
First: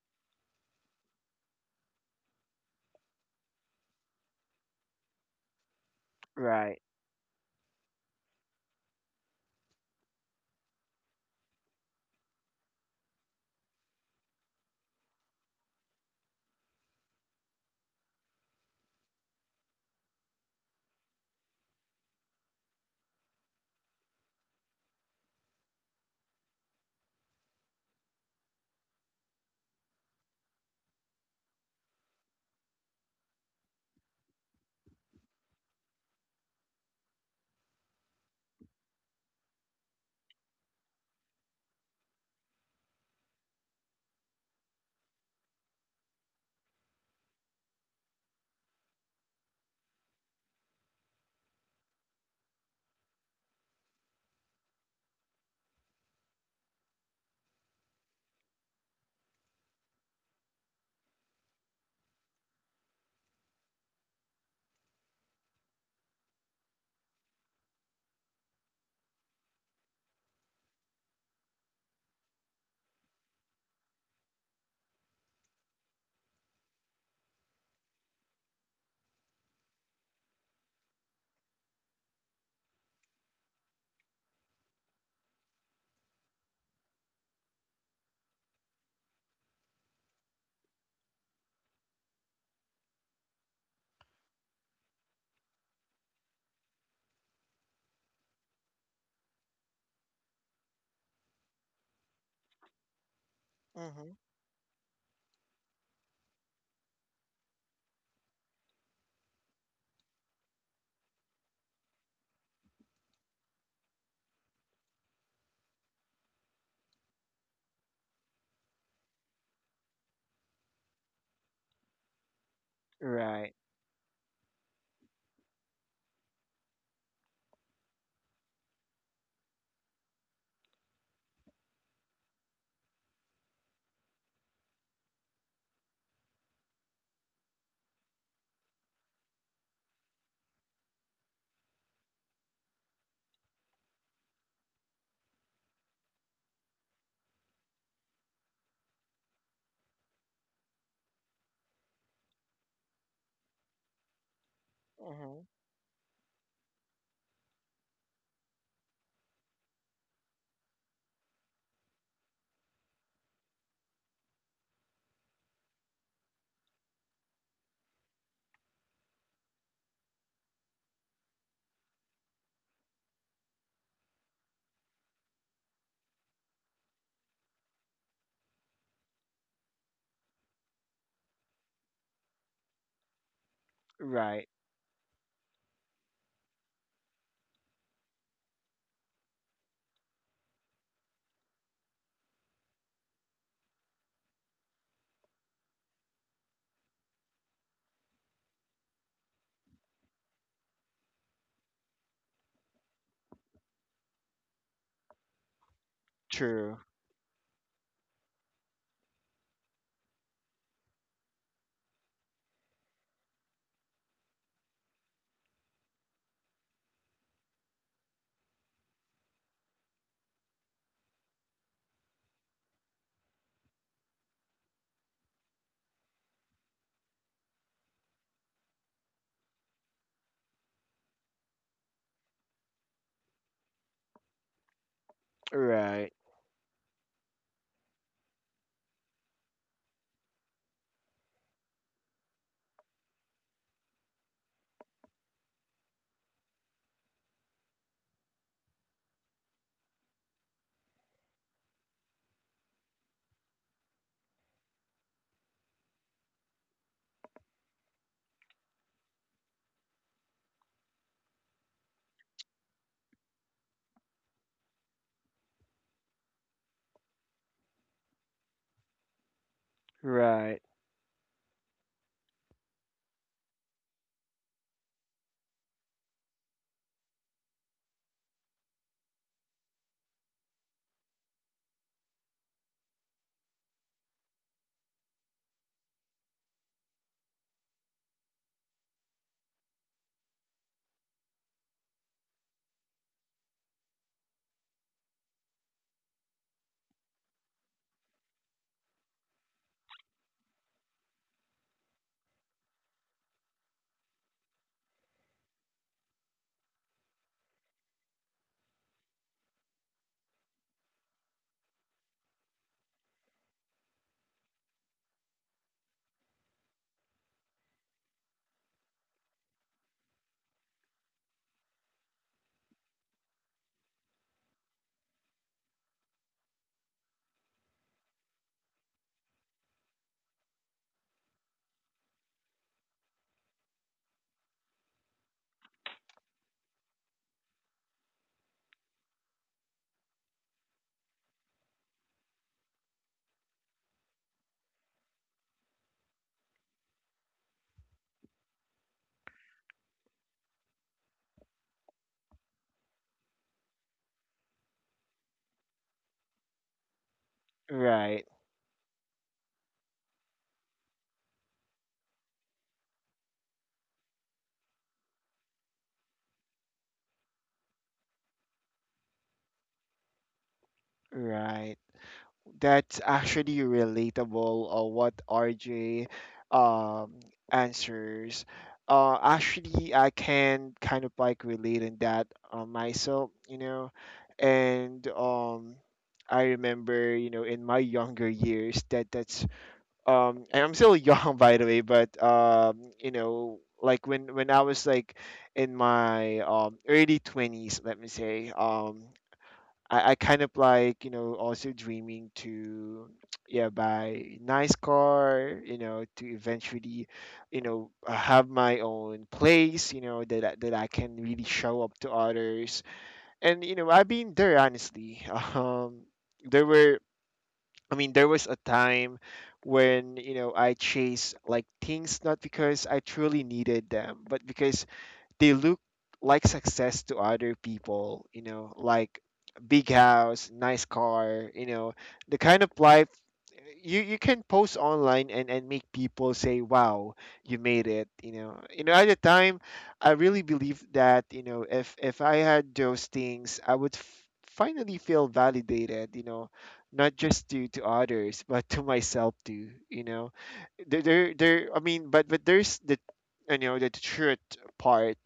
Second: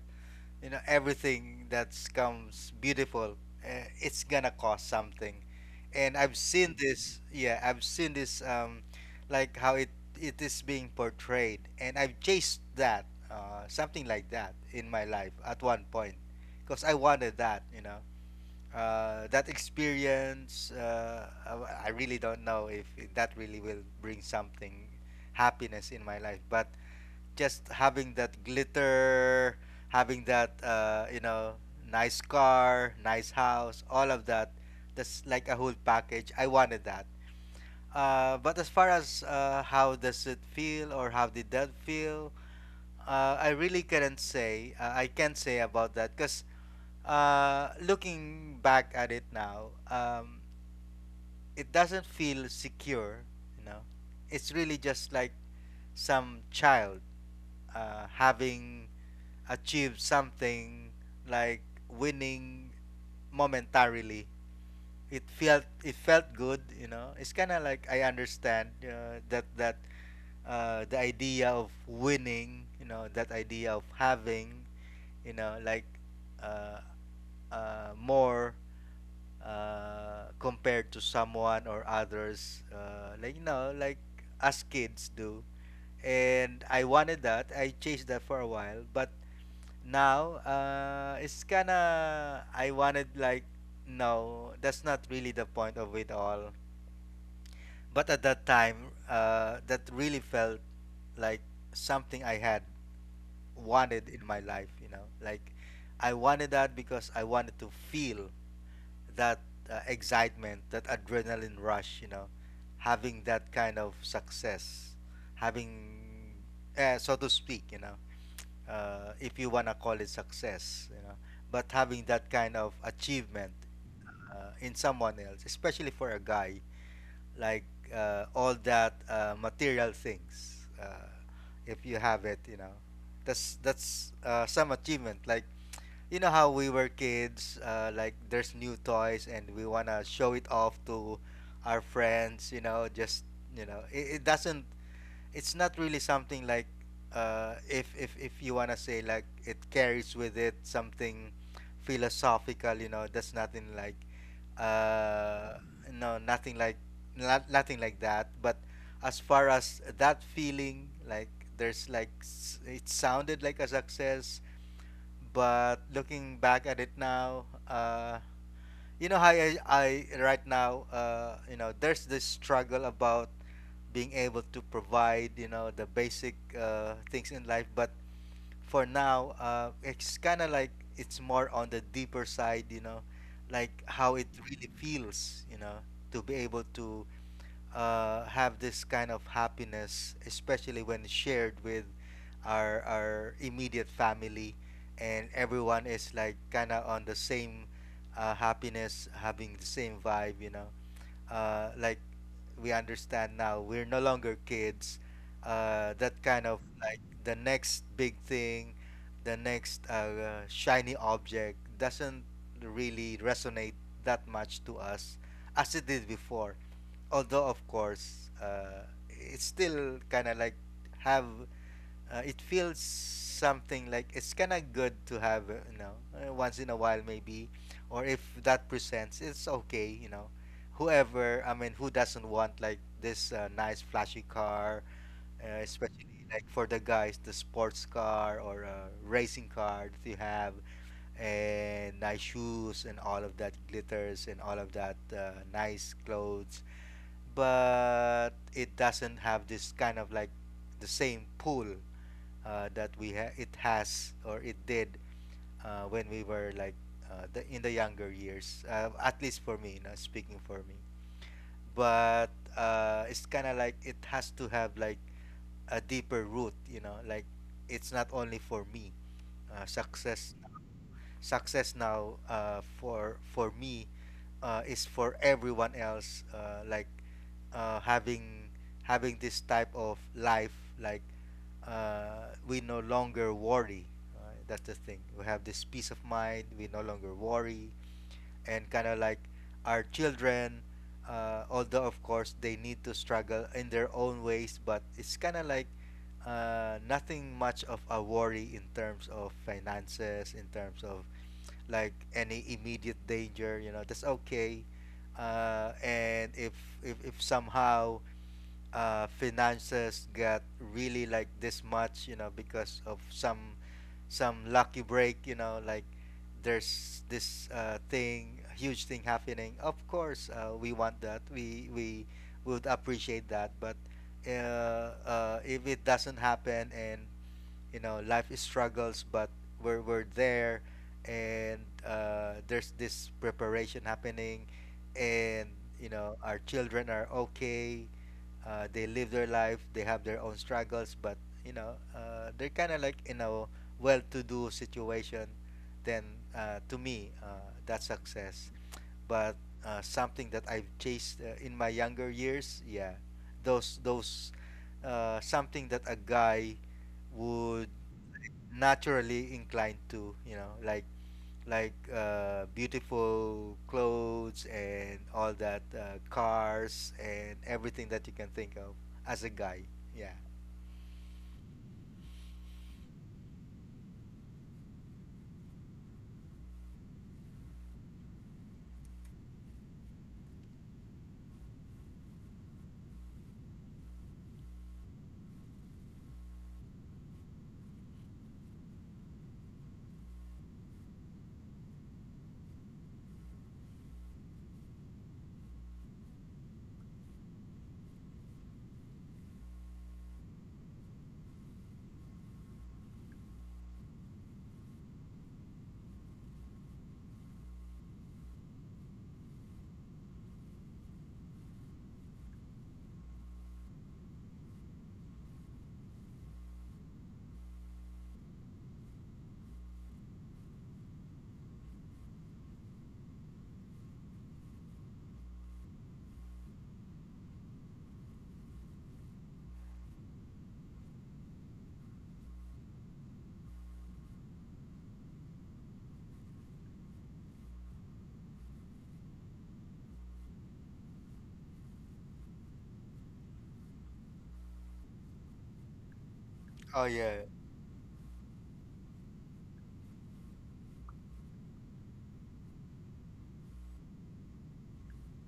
you know, everything that's comes beautiful. It's gonna cost something. And I've seen Right. this, yeah, I've seen this, like how it is being portrayed. And I've chased that, something like that in my life at one point, because I wanted that, you know, that experience. I really don't know if that really will bring something, happiness, in my life. But just having that glitter, having that, you know, nice car, nice house, all of that. That's like a whole package. I wanted that. But as far as how does it feel or how did that feel, I really couldn't say. I can't say about that because looking back at it now, it doesn't feel secure, you know. It's really just like some child having achieved something like winning momentarily. It felt good, you know. It's kind of like I understand that the idea of winning, you know, that idea of having, you know, like, uh, more compared to someone or others, like, you know, like us kids do. And I wanted that, I chased that for a while. But now, it's kind of I wanted like, no, that's not really the point of it all. But at that time, that really felt like something I had wanted Mhm. in my life, you know. Like I wanted that because I wanted to feel that excitement, that adrenaline rush, you know, having that kind of success, having, so to speak, you know, if you want to call it success, you know, but having that kind of achievement Right. In someone else, especially for a guy, like, all that material things. If you have it, you know, that's some achievement. Like you know how we were kids, like there's new toys and we wanna show it off to our friends. You know, just, you know, it doesn't, it's not really something like, if you wanna say like it carries with it something philosophical, you know, that's nothing like, Mhm. uh, no, nothing like, nothing like that. But as far as that feeling, like there's it sounded like a success, but looking back at it now, you know how I right now, you know, there's this struggle about being able to provide, you know, the basic things in life. But for now, it's kind of like it's more on the deeper side, you know, like how it Right. really feels, you know, to be able to have this kind of happiness, especially when shared with our immediate family, and everyone is like kind of on the same happiness, having the same vibe, you know. Like we understand now, we're no longer kids. That kind of True. like the next big thing, the next shiny object doesn't really resonate that much to us as it did before. Although of course it's still kind of like have, it feels something like it's kind of good to have, you know, once in a while maybe, or if that presents, it's okay, you know. Whoever, I mean, who doesn't want like this nice flashy car, especially Right, like for the guys, the sports car or a racing car that you have, and nice shoes and all of that glitters and all of that nice clothes. But it doesn't have this kind of like the same pull, that we it has or it did, when we were like, the in the younger years. At least for me, not speaking for me, but it's kind of like it has to have like a deeper root, you know, like it's not only for me. uh, success right, success now, for me, is for everyone else. Like, having this type of life, like, we no longer worry. That's the thing, we have this peace of mind, we no longer worry. And kind of like our children, although of course they need to struggle in their own ways, but it's kind of like nothing much of a worry in terms of finances, in terms of like any immediate danger, you know, that's okay. And if, if somehow finances got really like this much, you know, because of some lucky break, you know, like there's this thing, huge thing happening. Of course, we want that. We would appreciate that. But uh, if it doesn't happen, and you know life is struggles, but we're there. And there's this preparation happening. And you know our children are okay. They live their life, they have their own struggles, but, you know, they're kind of like in a well-to-do situation. Then to me, that's success. But something that I've chased in my younger years, yeah. Those something that a guy would right, naturally inclined to, you know, like beautiful clothes and all that cars and everything that you can think of as a guy. Yeah. right. That's actually relatable. What RJ um, answers. Actually, I can kind of like relate in that myself, you know, and I remember, you know, in my younger years that— that's and I'm still young by the way. But you know, like when I was like in my early 20s, let me say. I kind of like, also dreaming to yeah, buy nice car, to eventually, have my own place, that that I can really show up to others. And, I've been there honestly. um there were— I mean, there was a time when, I chased like things not because I truly needed them, but because they look like success to other people, you know, like big house, nice car, you know, the kind of life you can post online, and make people say, "Wow, you made it," you know. You know, at the time, I really believe that, if I had those things, I would finally feel validated, you know, Oh not yeah. just to others, but to myself too, you know. There, there, there. I mean, but there's the— the truth part.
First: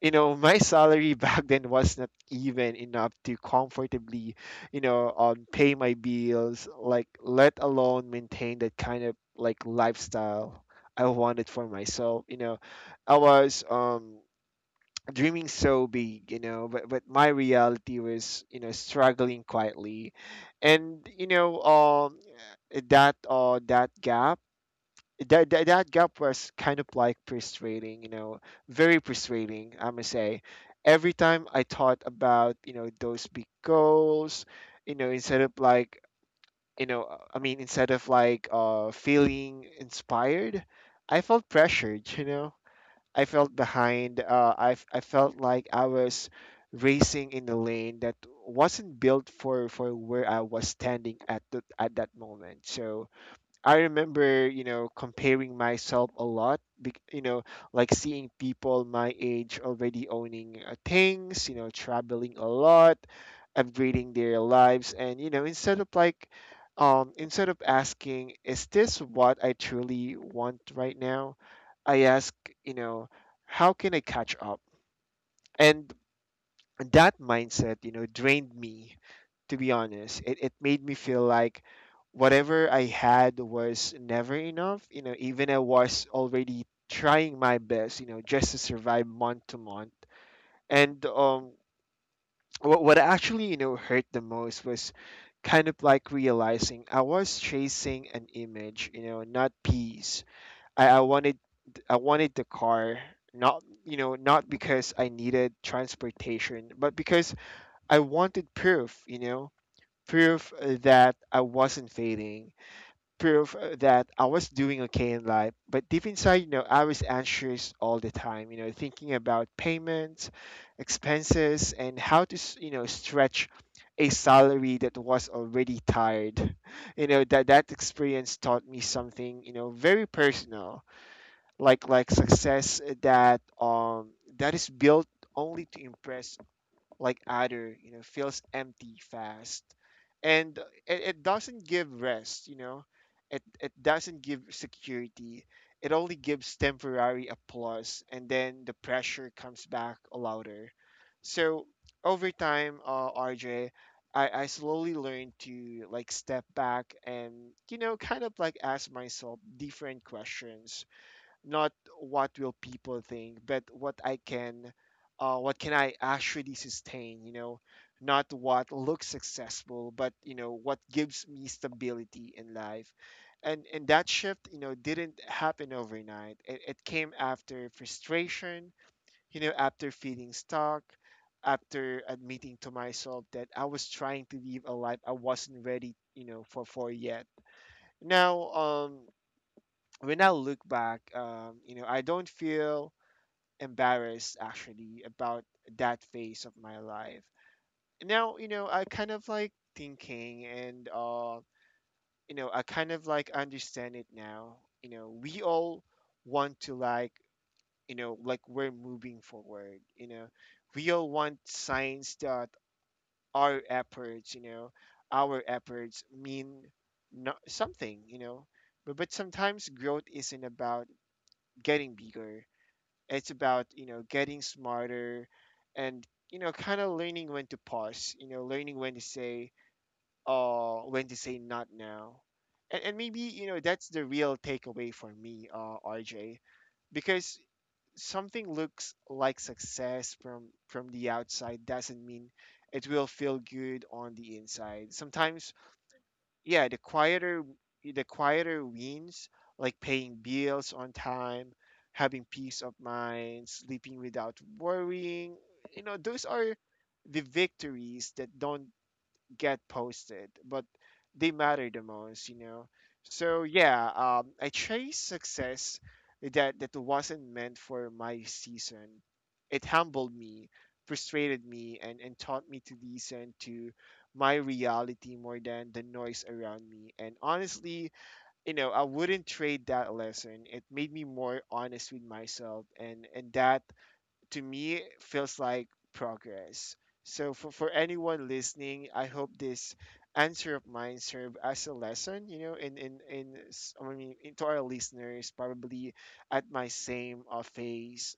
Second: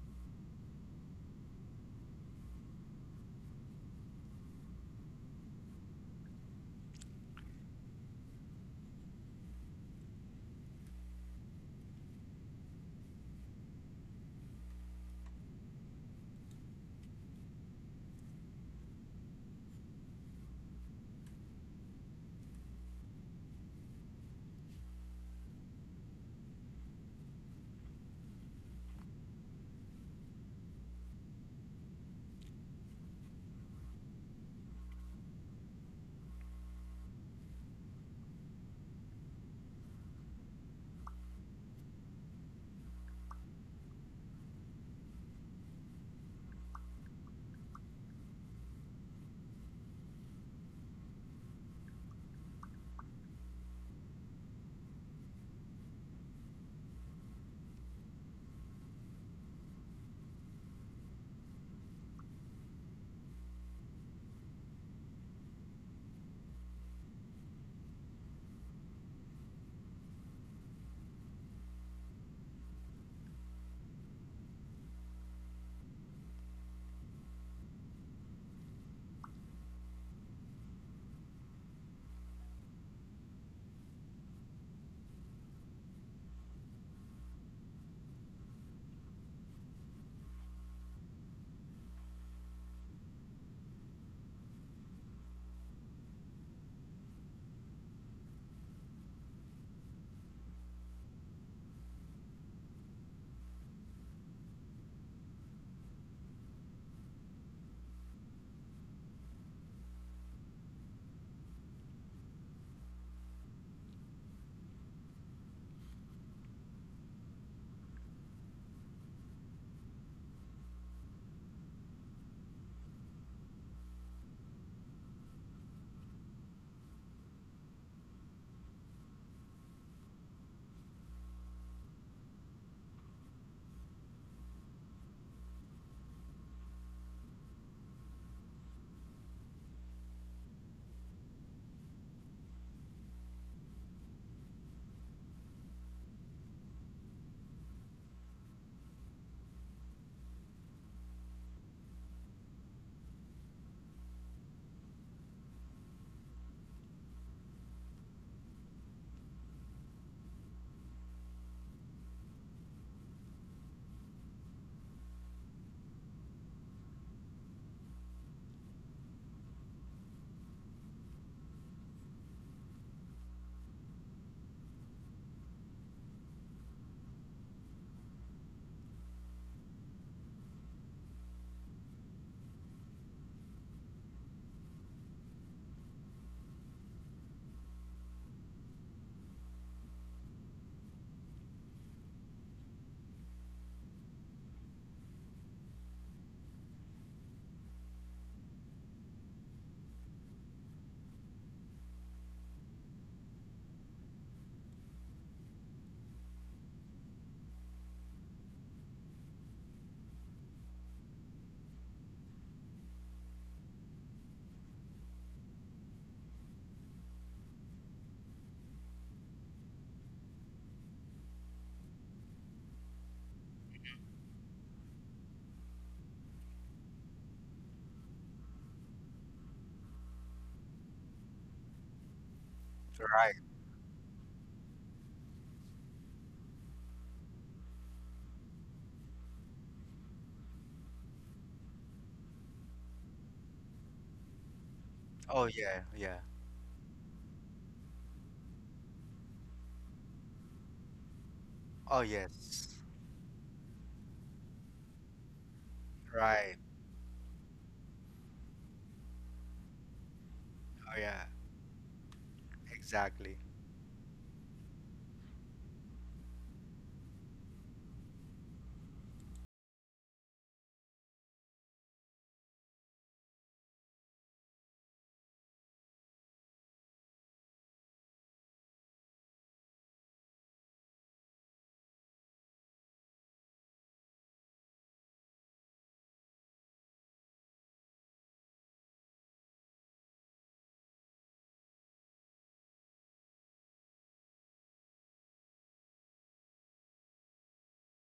My salary back then was not even enough to comfortably, pay my bills, like let alone maintain that kind of like lifestyle I wanted for myself, you know. I was dreaming so big, but my reality was, struggling quietly. And that— that gap— that gap was kind of like frustrating, you know, very frustrating, I must say. Every time I thought about, those big goals, instead of like, I mean, instead of like, feeling inspired, I felt pressured, you know. I felt behind. I felt like I was racing in a lane that wasn't built for where I was standing at at that moment. So I remember, comparing myself a lot, you know, like seeing people my age already owning, things, you know, traveling a lot, upgrading their lives. And, instead of like, instead of asking, is this what I truly want right now? I ask, you know, how can I catch up? And that mindset, drained me, to be honest. It made me feel like whatever I had was never enough. You know, even I was already trying my best, just to survive month to month. And what actually, hurt the most was kind of like realizing I was chasing an image, you know, not peace. I, I wanted I wanted the car, not, not because I needed transportation, but because I wanted proof, you know, proof that I wasn't fading, proof that I was doing okay in life. But deep inside, I was anxious all the time, thinking about payments, expenses, and how to— you know, stretch a salary that was already tired. You know, that experience taught me something, very personal, like— success, that— that is built only to impress, like Adder, you know, feels empty fast. And it doesn't give rest, you know. It doesn't give security. It only gives temporary applause, and then the pressure comes back louder. So over time, RJ, I slowly learned to like step back and, kind of like, ask myself different questions. Not "what will people think," but "what I can"— "what can I actually sustain," not what looks successful, but, what gives me stability in life. And that shift, didn't happen overnight. It came after frustration, after feeling stuck, after admitting to myself that I was trying to live a life I wasn't ready, for yet. Now, when I look back, I don't feel embarrassed actually about that phase of my life. Now, I kind of like thinking and I kind of like understand it now. You know, we all want to like, we're moving forward, we all want signs that our efforts, our efforts mean something, but sometimes growth isn't about getting bigger. It's about, getting smarter and, kind of learning when to pause, learning when to say not now. And maybe, Right. That's the real takeaway for me, RJ, because something looks like success from the outside doesn't mean it will feel good on the inside. Oh Sometimes yeah, yeah. yeah, the quieter wins, like paying bills on time, Oh having peace yes. of mind, sleeping without worrying. You know, those are Right. the victories that don't get posted, but Oh yeah. they matter the most. Exactly. So yeah, I chase success that wasn't meant for my season. It humbled me, frustrated me, and taught me to listen to my reality more than the noise around me. And honestly, I wouldn't trade that lesson. It made me more honest with myself, and that to me feels like progress. So for anyone listening, I hope this answer of mine serve as a lesson, I mean into our listeners probably at my same phase.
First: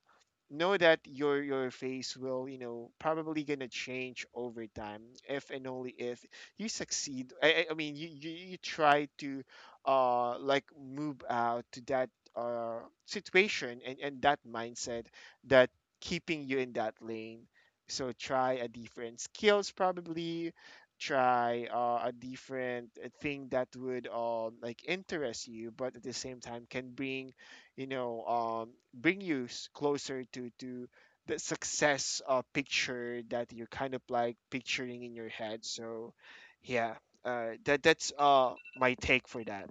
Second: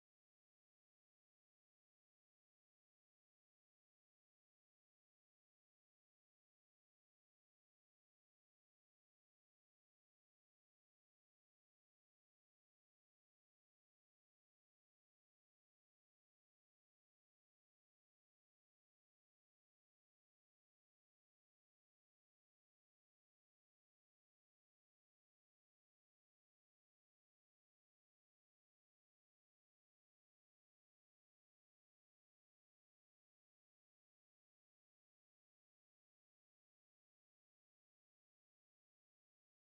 Know that your face will, probably gonna change over time if and only if you succeed. I mean you, you try to like move out to that situation and that mindset that keeping you in that lane. So try a different skills probably, try a different thing that would like interest you, but at the same time can bring, bring you closer to the success picture that you're kind of like picturing in your head. So yeah, that's my take for that.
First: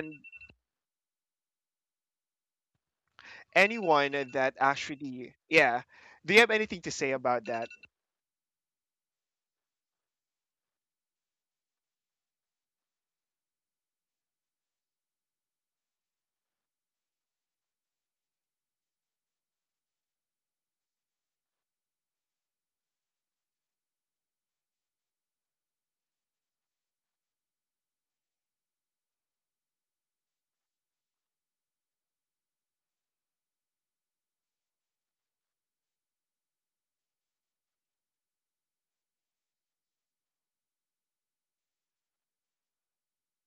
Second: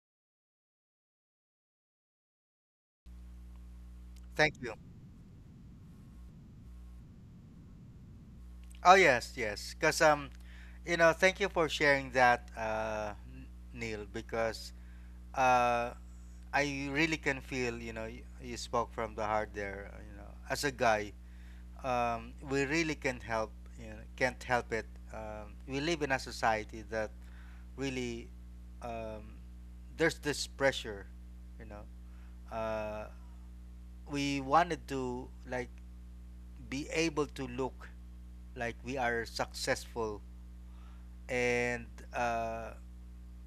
And anyone that Thank you. actually, yeah, do you have anything to say about that? Oh yes, yes. Because, you know, thank you for sharing that, Neil. Because uh, I really can feel, you know, you spoke from the heart there, you know, as a guy, we really can't help, you know, can't help it. We live in a society that really, um, there's this pressure, you know. We wanted to, like, be able to look like we are successful. And, uh,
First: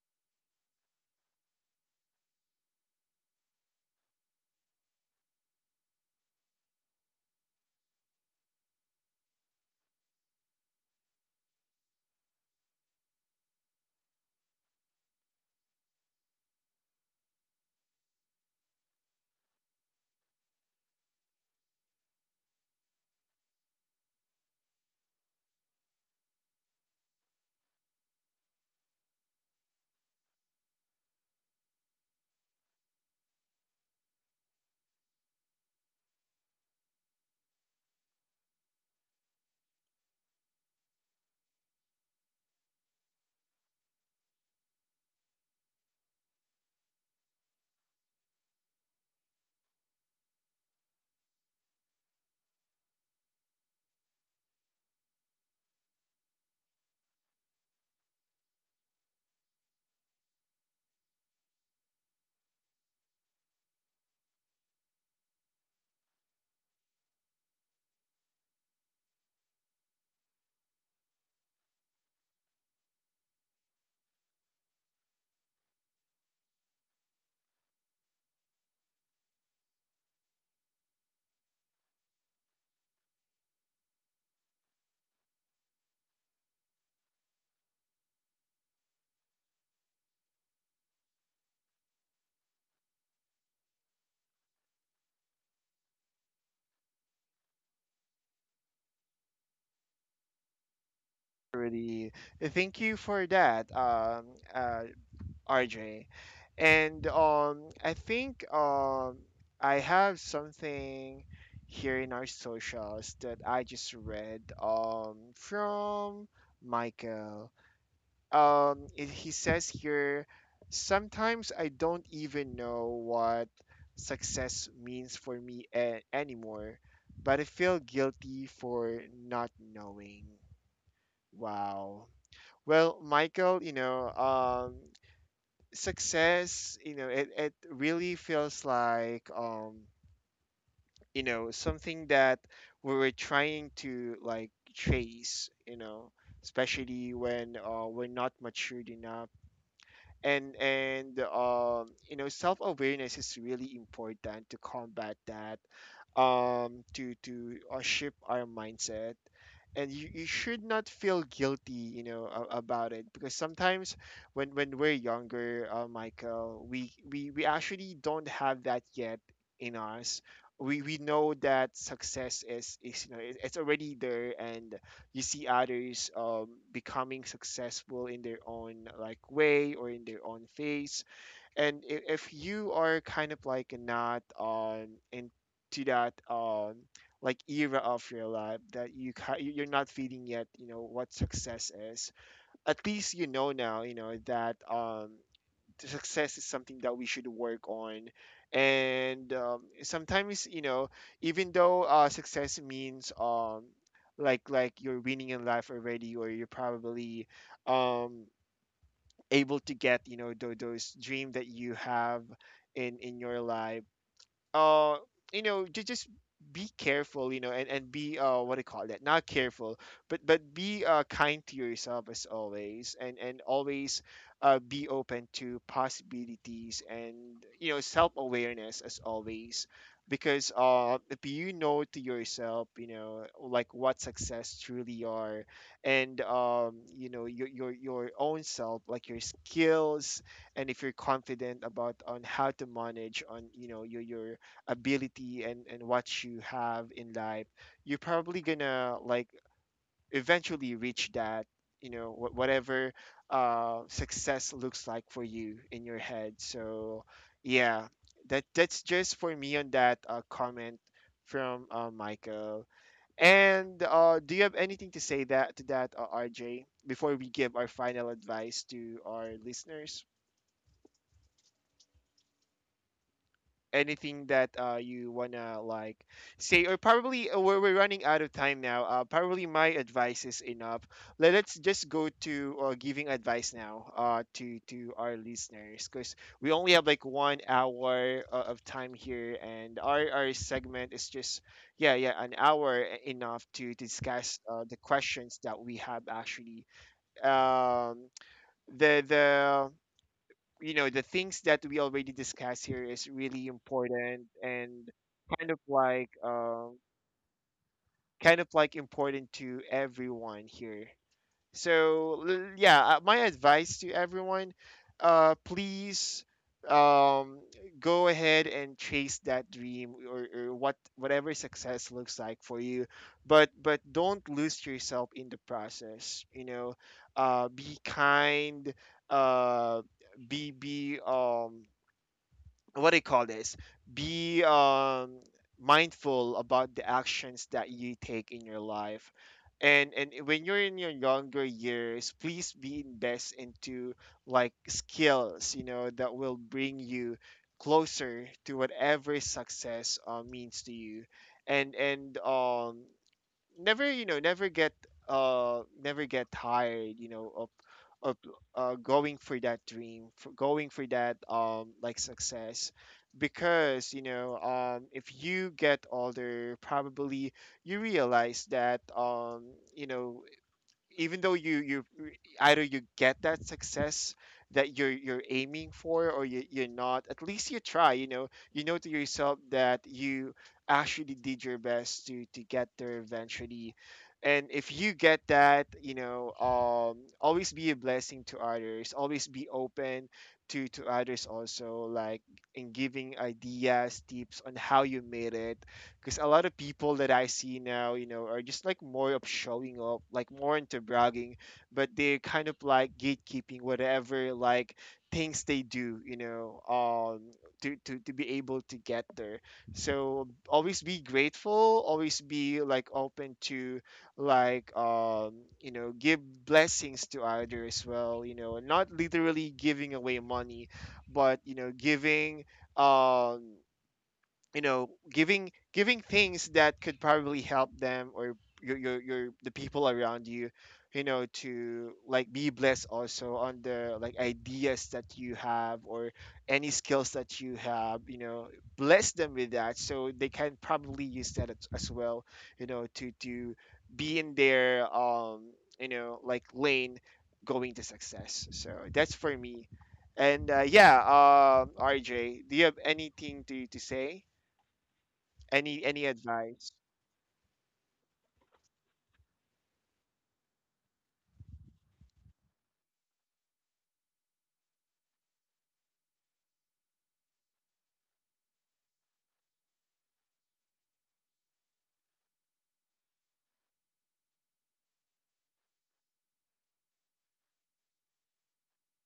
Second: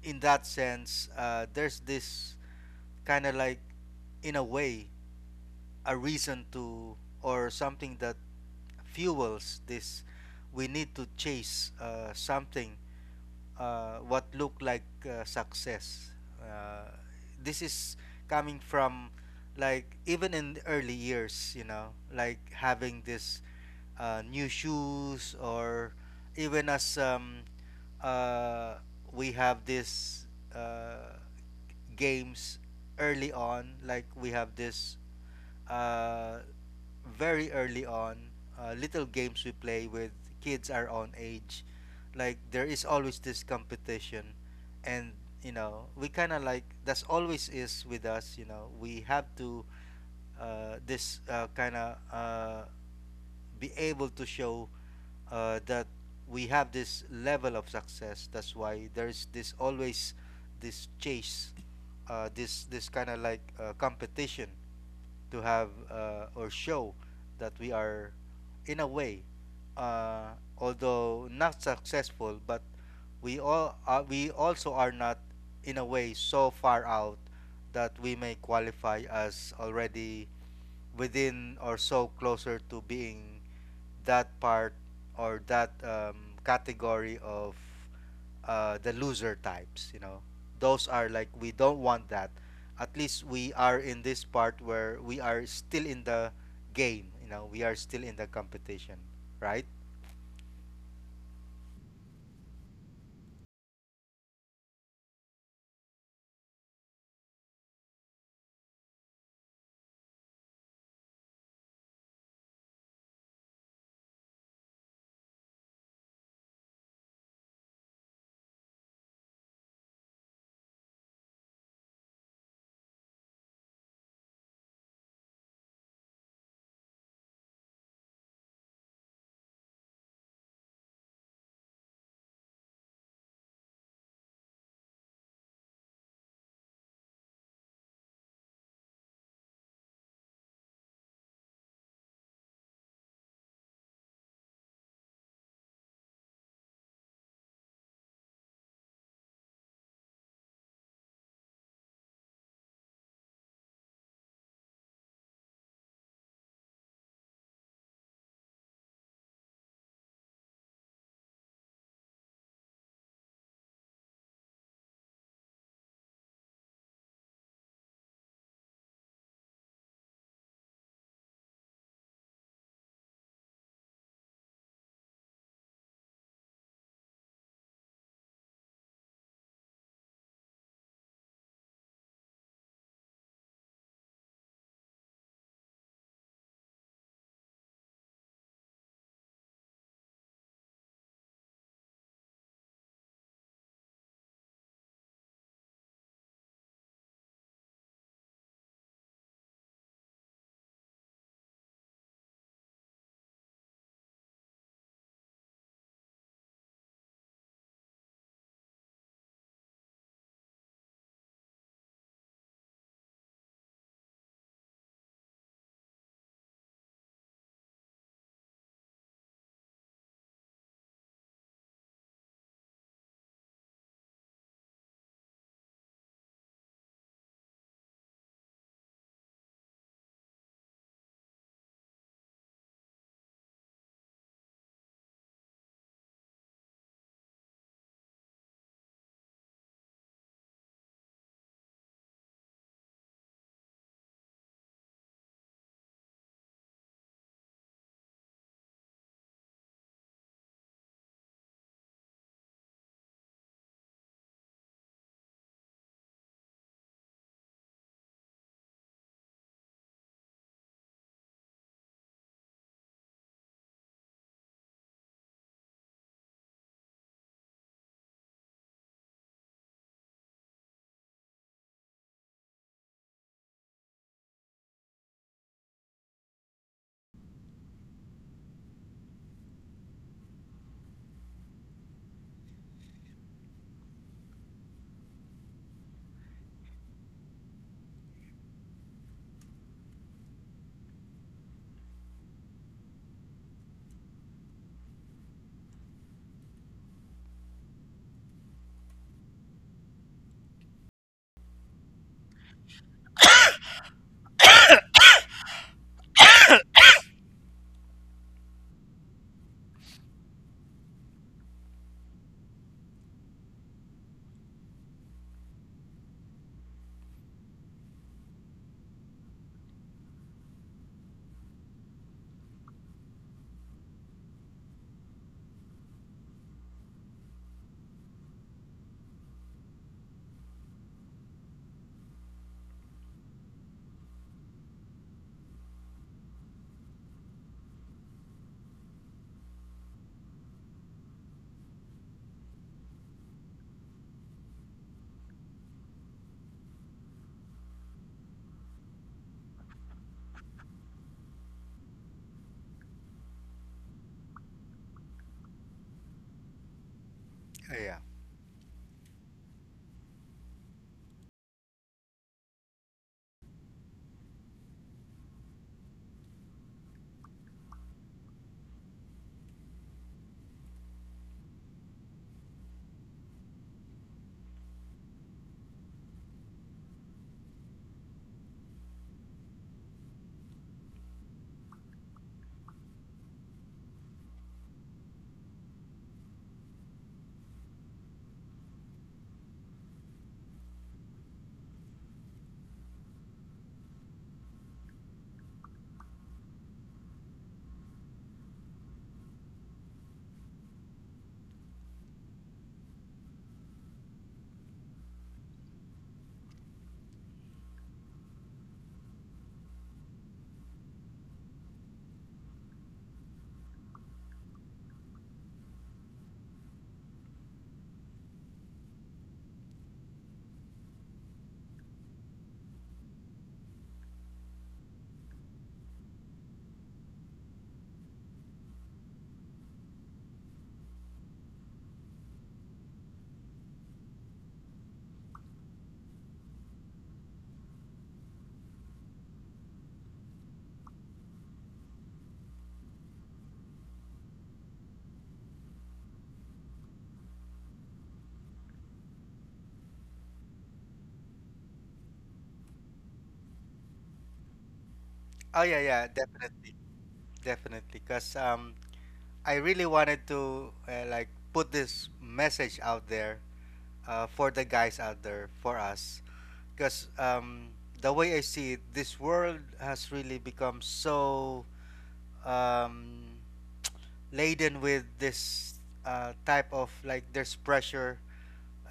in that sense, there's this kind of like, in a way, a reason to, or something that fuels this. We need to chase something, what looked like success. Uh, this is coming from like even in the early years, you know, like having this new shoes, or even as, uh, we have this uh, games early on, like we have this, uh, very early on, little games we play with kids our own age, like there is always this competition. And you know, we kind of like, that's always is with us. You know, we have to, this kind of be able to show that we have this level of success. That's why there's this always this chase, this kind of like competition to have, or show that we are, in a way, uh, although not successful, but we all, we also are not, in a way, so far out that we may qualify as already within, or so closer to being that part, or that, category of the loser types, you know. Those are like, we don't want that. At least we are in this part where we are still in the game, you know, we are still in the competition. Right. Rudy. Thank you for that, uh, RJ. And I think I have something here in our socials that I just read from Michael. He says here, sometimes I don't even know what success means for me anymore, but I feel guilty for not knowing. Wow. Well, Michael, success, it, it really feels like, something that we were trying to like chase, especially when we're not matured enough and you know self awareness is really important to combat that to shift our mindset and you should not feel guilty you know about it because sometimes when we're younger michael we, we actually don't have that yet in us. We know that success is you know it, it's already there and you see others becoming successful in their own like way or in their own phase. And if you are kind of like not into that like era of your life that you you're not feeling yet you know what success is, at least you know now you know that the success is something that we should work on. And sometimes you know even though success means like you're winning in life already or you're probably um, able to get you know those dream that you have in your life. uh you know just be careful you know and be what do you call that not careful but be kind to yourself as always and always be open to possibilities and you know self-awareness as always because if you know to yourself you know like what success truly are and you know your own self like your skills and if you're confident about on how to manage on you know your ability and what you have in life you're probably gonna like eventually reach that you know whatever success looks like for you in your head. So yeah, that's just for me on that comment from michael. And do you have anything to say that to that rj before we give our final advice to our listeners, anything that you wanna like say, or probably we're running out of time now. Probably my advice is enough. Let's just go to giving advice now to our listeners because we only have like one hour of time here, and our segment is just yeah yeah an hour enough to discuss the questions that we have actually. Um, the you know the things that we already discussed here is really important and kind of like um kind of like important to everyone here. So yeah my advice to everyone, please um go ahead and chase that dream or what whatever success looks like for you, but don't lose yourself in the process you know. Be kind, uh be what do you call this? Be mindful about the actions that you take in your life. And when you're in your younger years, please be invest into like skills, that will bring you closer to whatever success means to you. And never you know never get tired you know Oh of yeah. Going for that dream for going for that like success because you know if you get older probably you realize that you know even though you either you get that success that you're aiming for or you, you're not, at least you try you know to yourself that you actually did your best to get there eventually. And if you get that you know always be a blessing to others, always be open to others also like in giving ideas tips on how you made it because a lot of people that I see now, are just like more of showing up, like more into bragging, but they're kind of like gatekeeping whatever like things they do, to be able to get there. So always be grateful, always be like open to like give blessings to others as well, and not literally giving away money, but giving um giving things that could probably help them or your the people around you you know to like be blessed also on the like ideas that you have or any skills that you have you know bless them with that so they can probably use that as well you know to be in their you know like lane going to success. So that's for me, and yeah. Rj do you have anything to say, Oh any yeah, yeah. advice? Definitely. Definitely, because, I really wanted to like put this message out there for the guys out there, for us. Because, the way I see it, this world has really become so, um, laden with this type of like there's pressure,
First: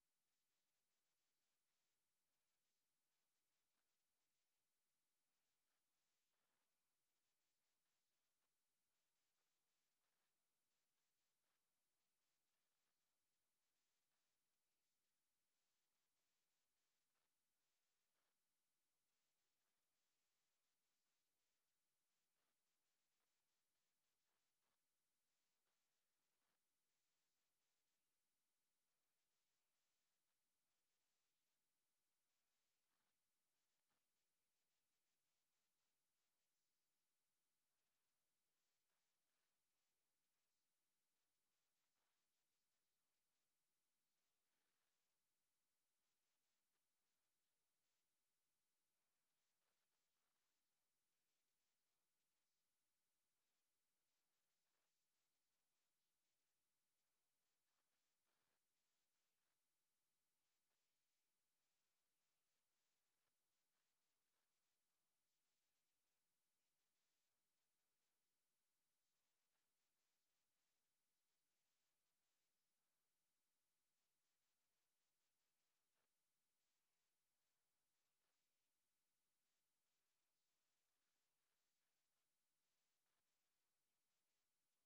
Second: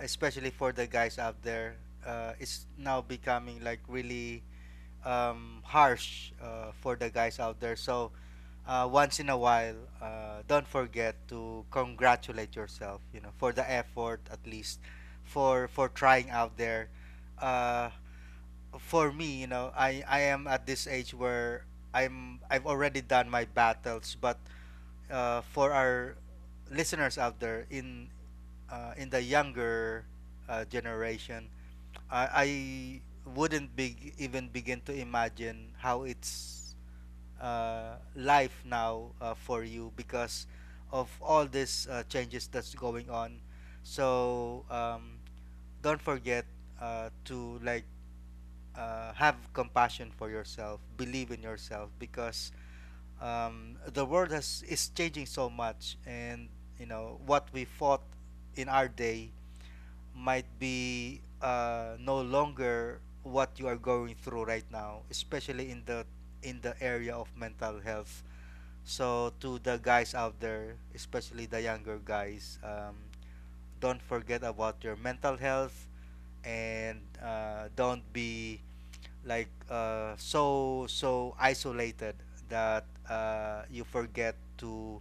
especially for the guys out there. It's now becoming like really harsh for the guys out there. So once in a while, don't forget to congratulate yourself. You know, for the effort at least, for trying out there. Uh, for me, you know, I am at this age where I've already done my battles. But for our listeners out there in, in the younger generation, I wouldn't even begin to imagine how it's life now for you, because of all these changes that's going on. So don't forget to like have compassion for yourself, believe in yourself. Because the world has is changing so much, and you know what we fought in our day might be no longer what you are going through right now, especially in the area of mental health. So to the guys out there, especially the younger guys, don't forget about your mental health. And don't be like so isolated that you forget to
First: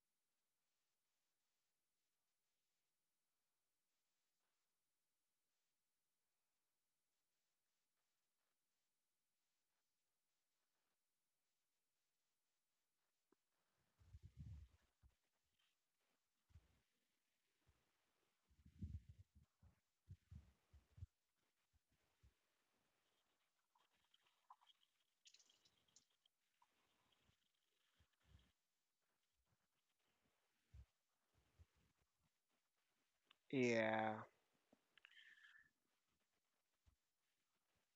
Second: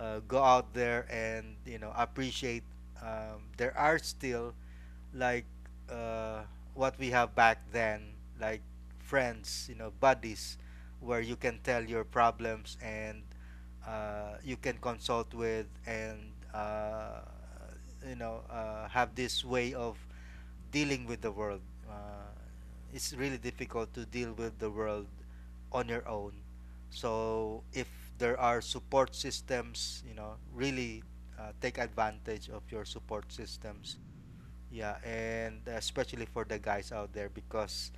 go out there and, you know, appreciate, there are still like uh, what we have back then, like friends, you know, buddies, where you can tell your problems, and you can consult with. And uh, you know, have this way of dealing with the world. Uh, it's really difficult to deal with the world on your own. So if there are support systems, you know, really take advantage of your support systems. Yeah. Yeah, and especially for the guys out there. Because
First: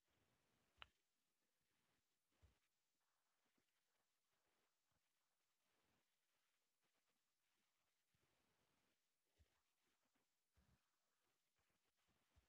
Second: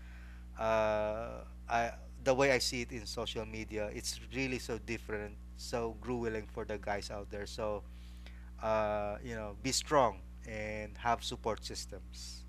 uh, I the way I see it in social media, it's really so different, so grueling for the guys out there. So, you know, be strong and have support systems.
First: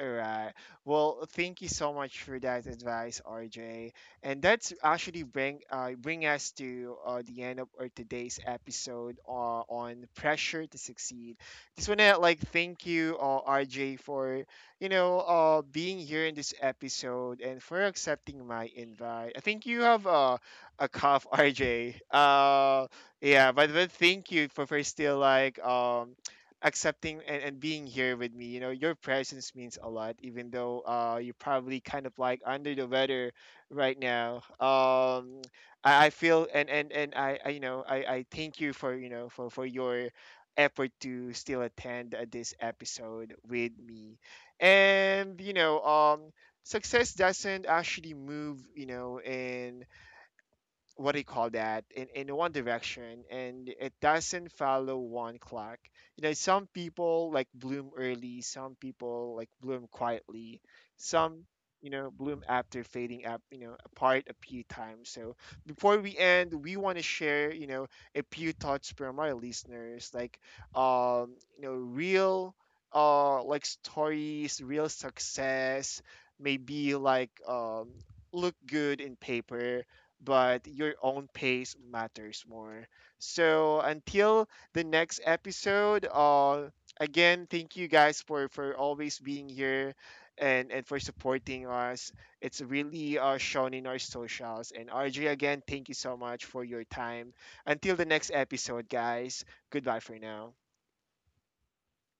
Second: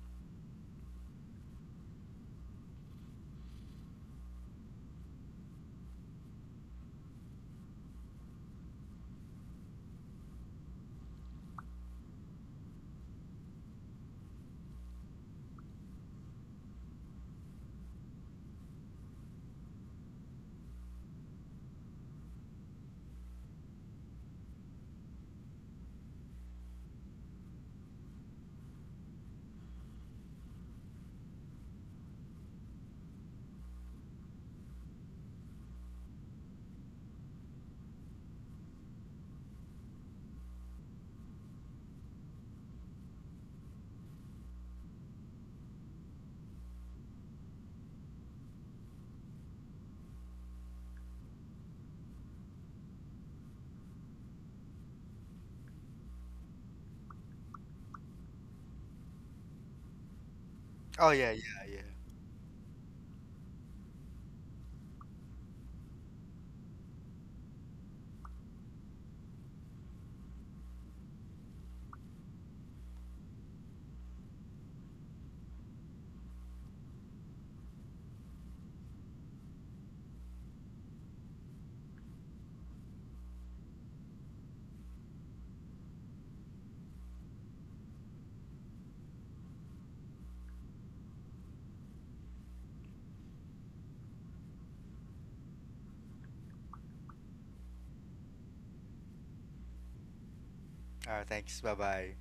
All right. Well, thank you so much for that advice, RJ. And that's actually bring bring us to the end of our today's episode on pressure to succeed. Just wanna like thank you, RJ, for you know being here in this episode and for accepting my invite. I think you have a cough, RJ. Yeah, but thank you for still like accepting and being here with me. You know, your presence means a lot, even though you're probably kind of like under the weather right now. I feel and I you know I thank you for you know for your effort to still attend this episode with me, and Success doesn't actually move, in what do you call that in one direction and it doesn't follow one clock you know. Some people like bloom early, some people like bloom quietly, Oh yeah, some yeah, yeah. you know bloom after fading up you know apart a few times. So before we end we want to share you know a few thoughts from our listeners like you know real like stories real success maybe like look good in paper, but your own pace matters more. So until the next episode, again, thank you guys for always being here and for supporting us. It's really shown in our socials. And RJ, again, thank you so much for your time. Until the next episode, guys. Goodbye for now. Thanks. Bye bye.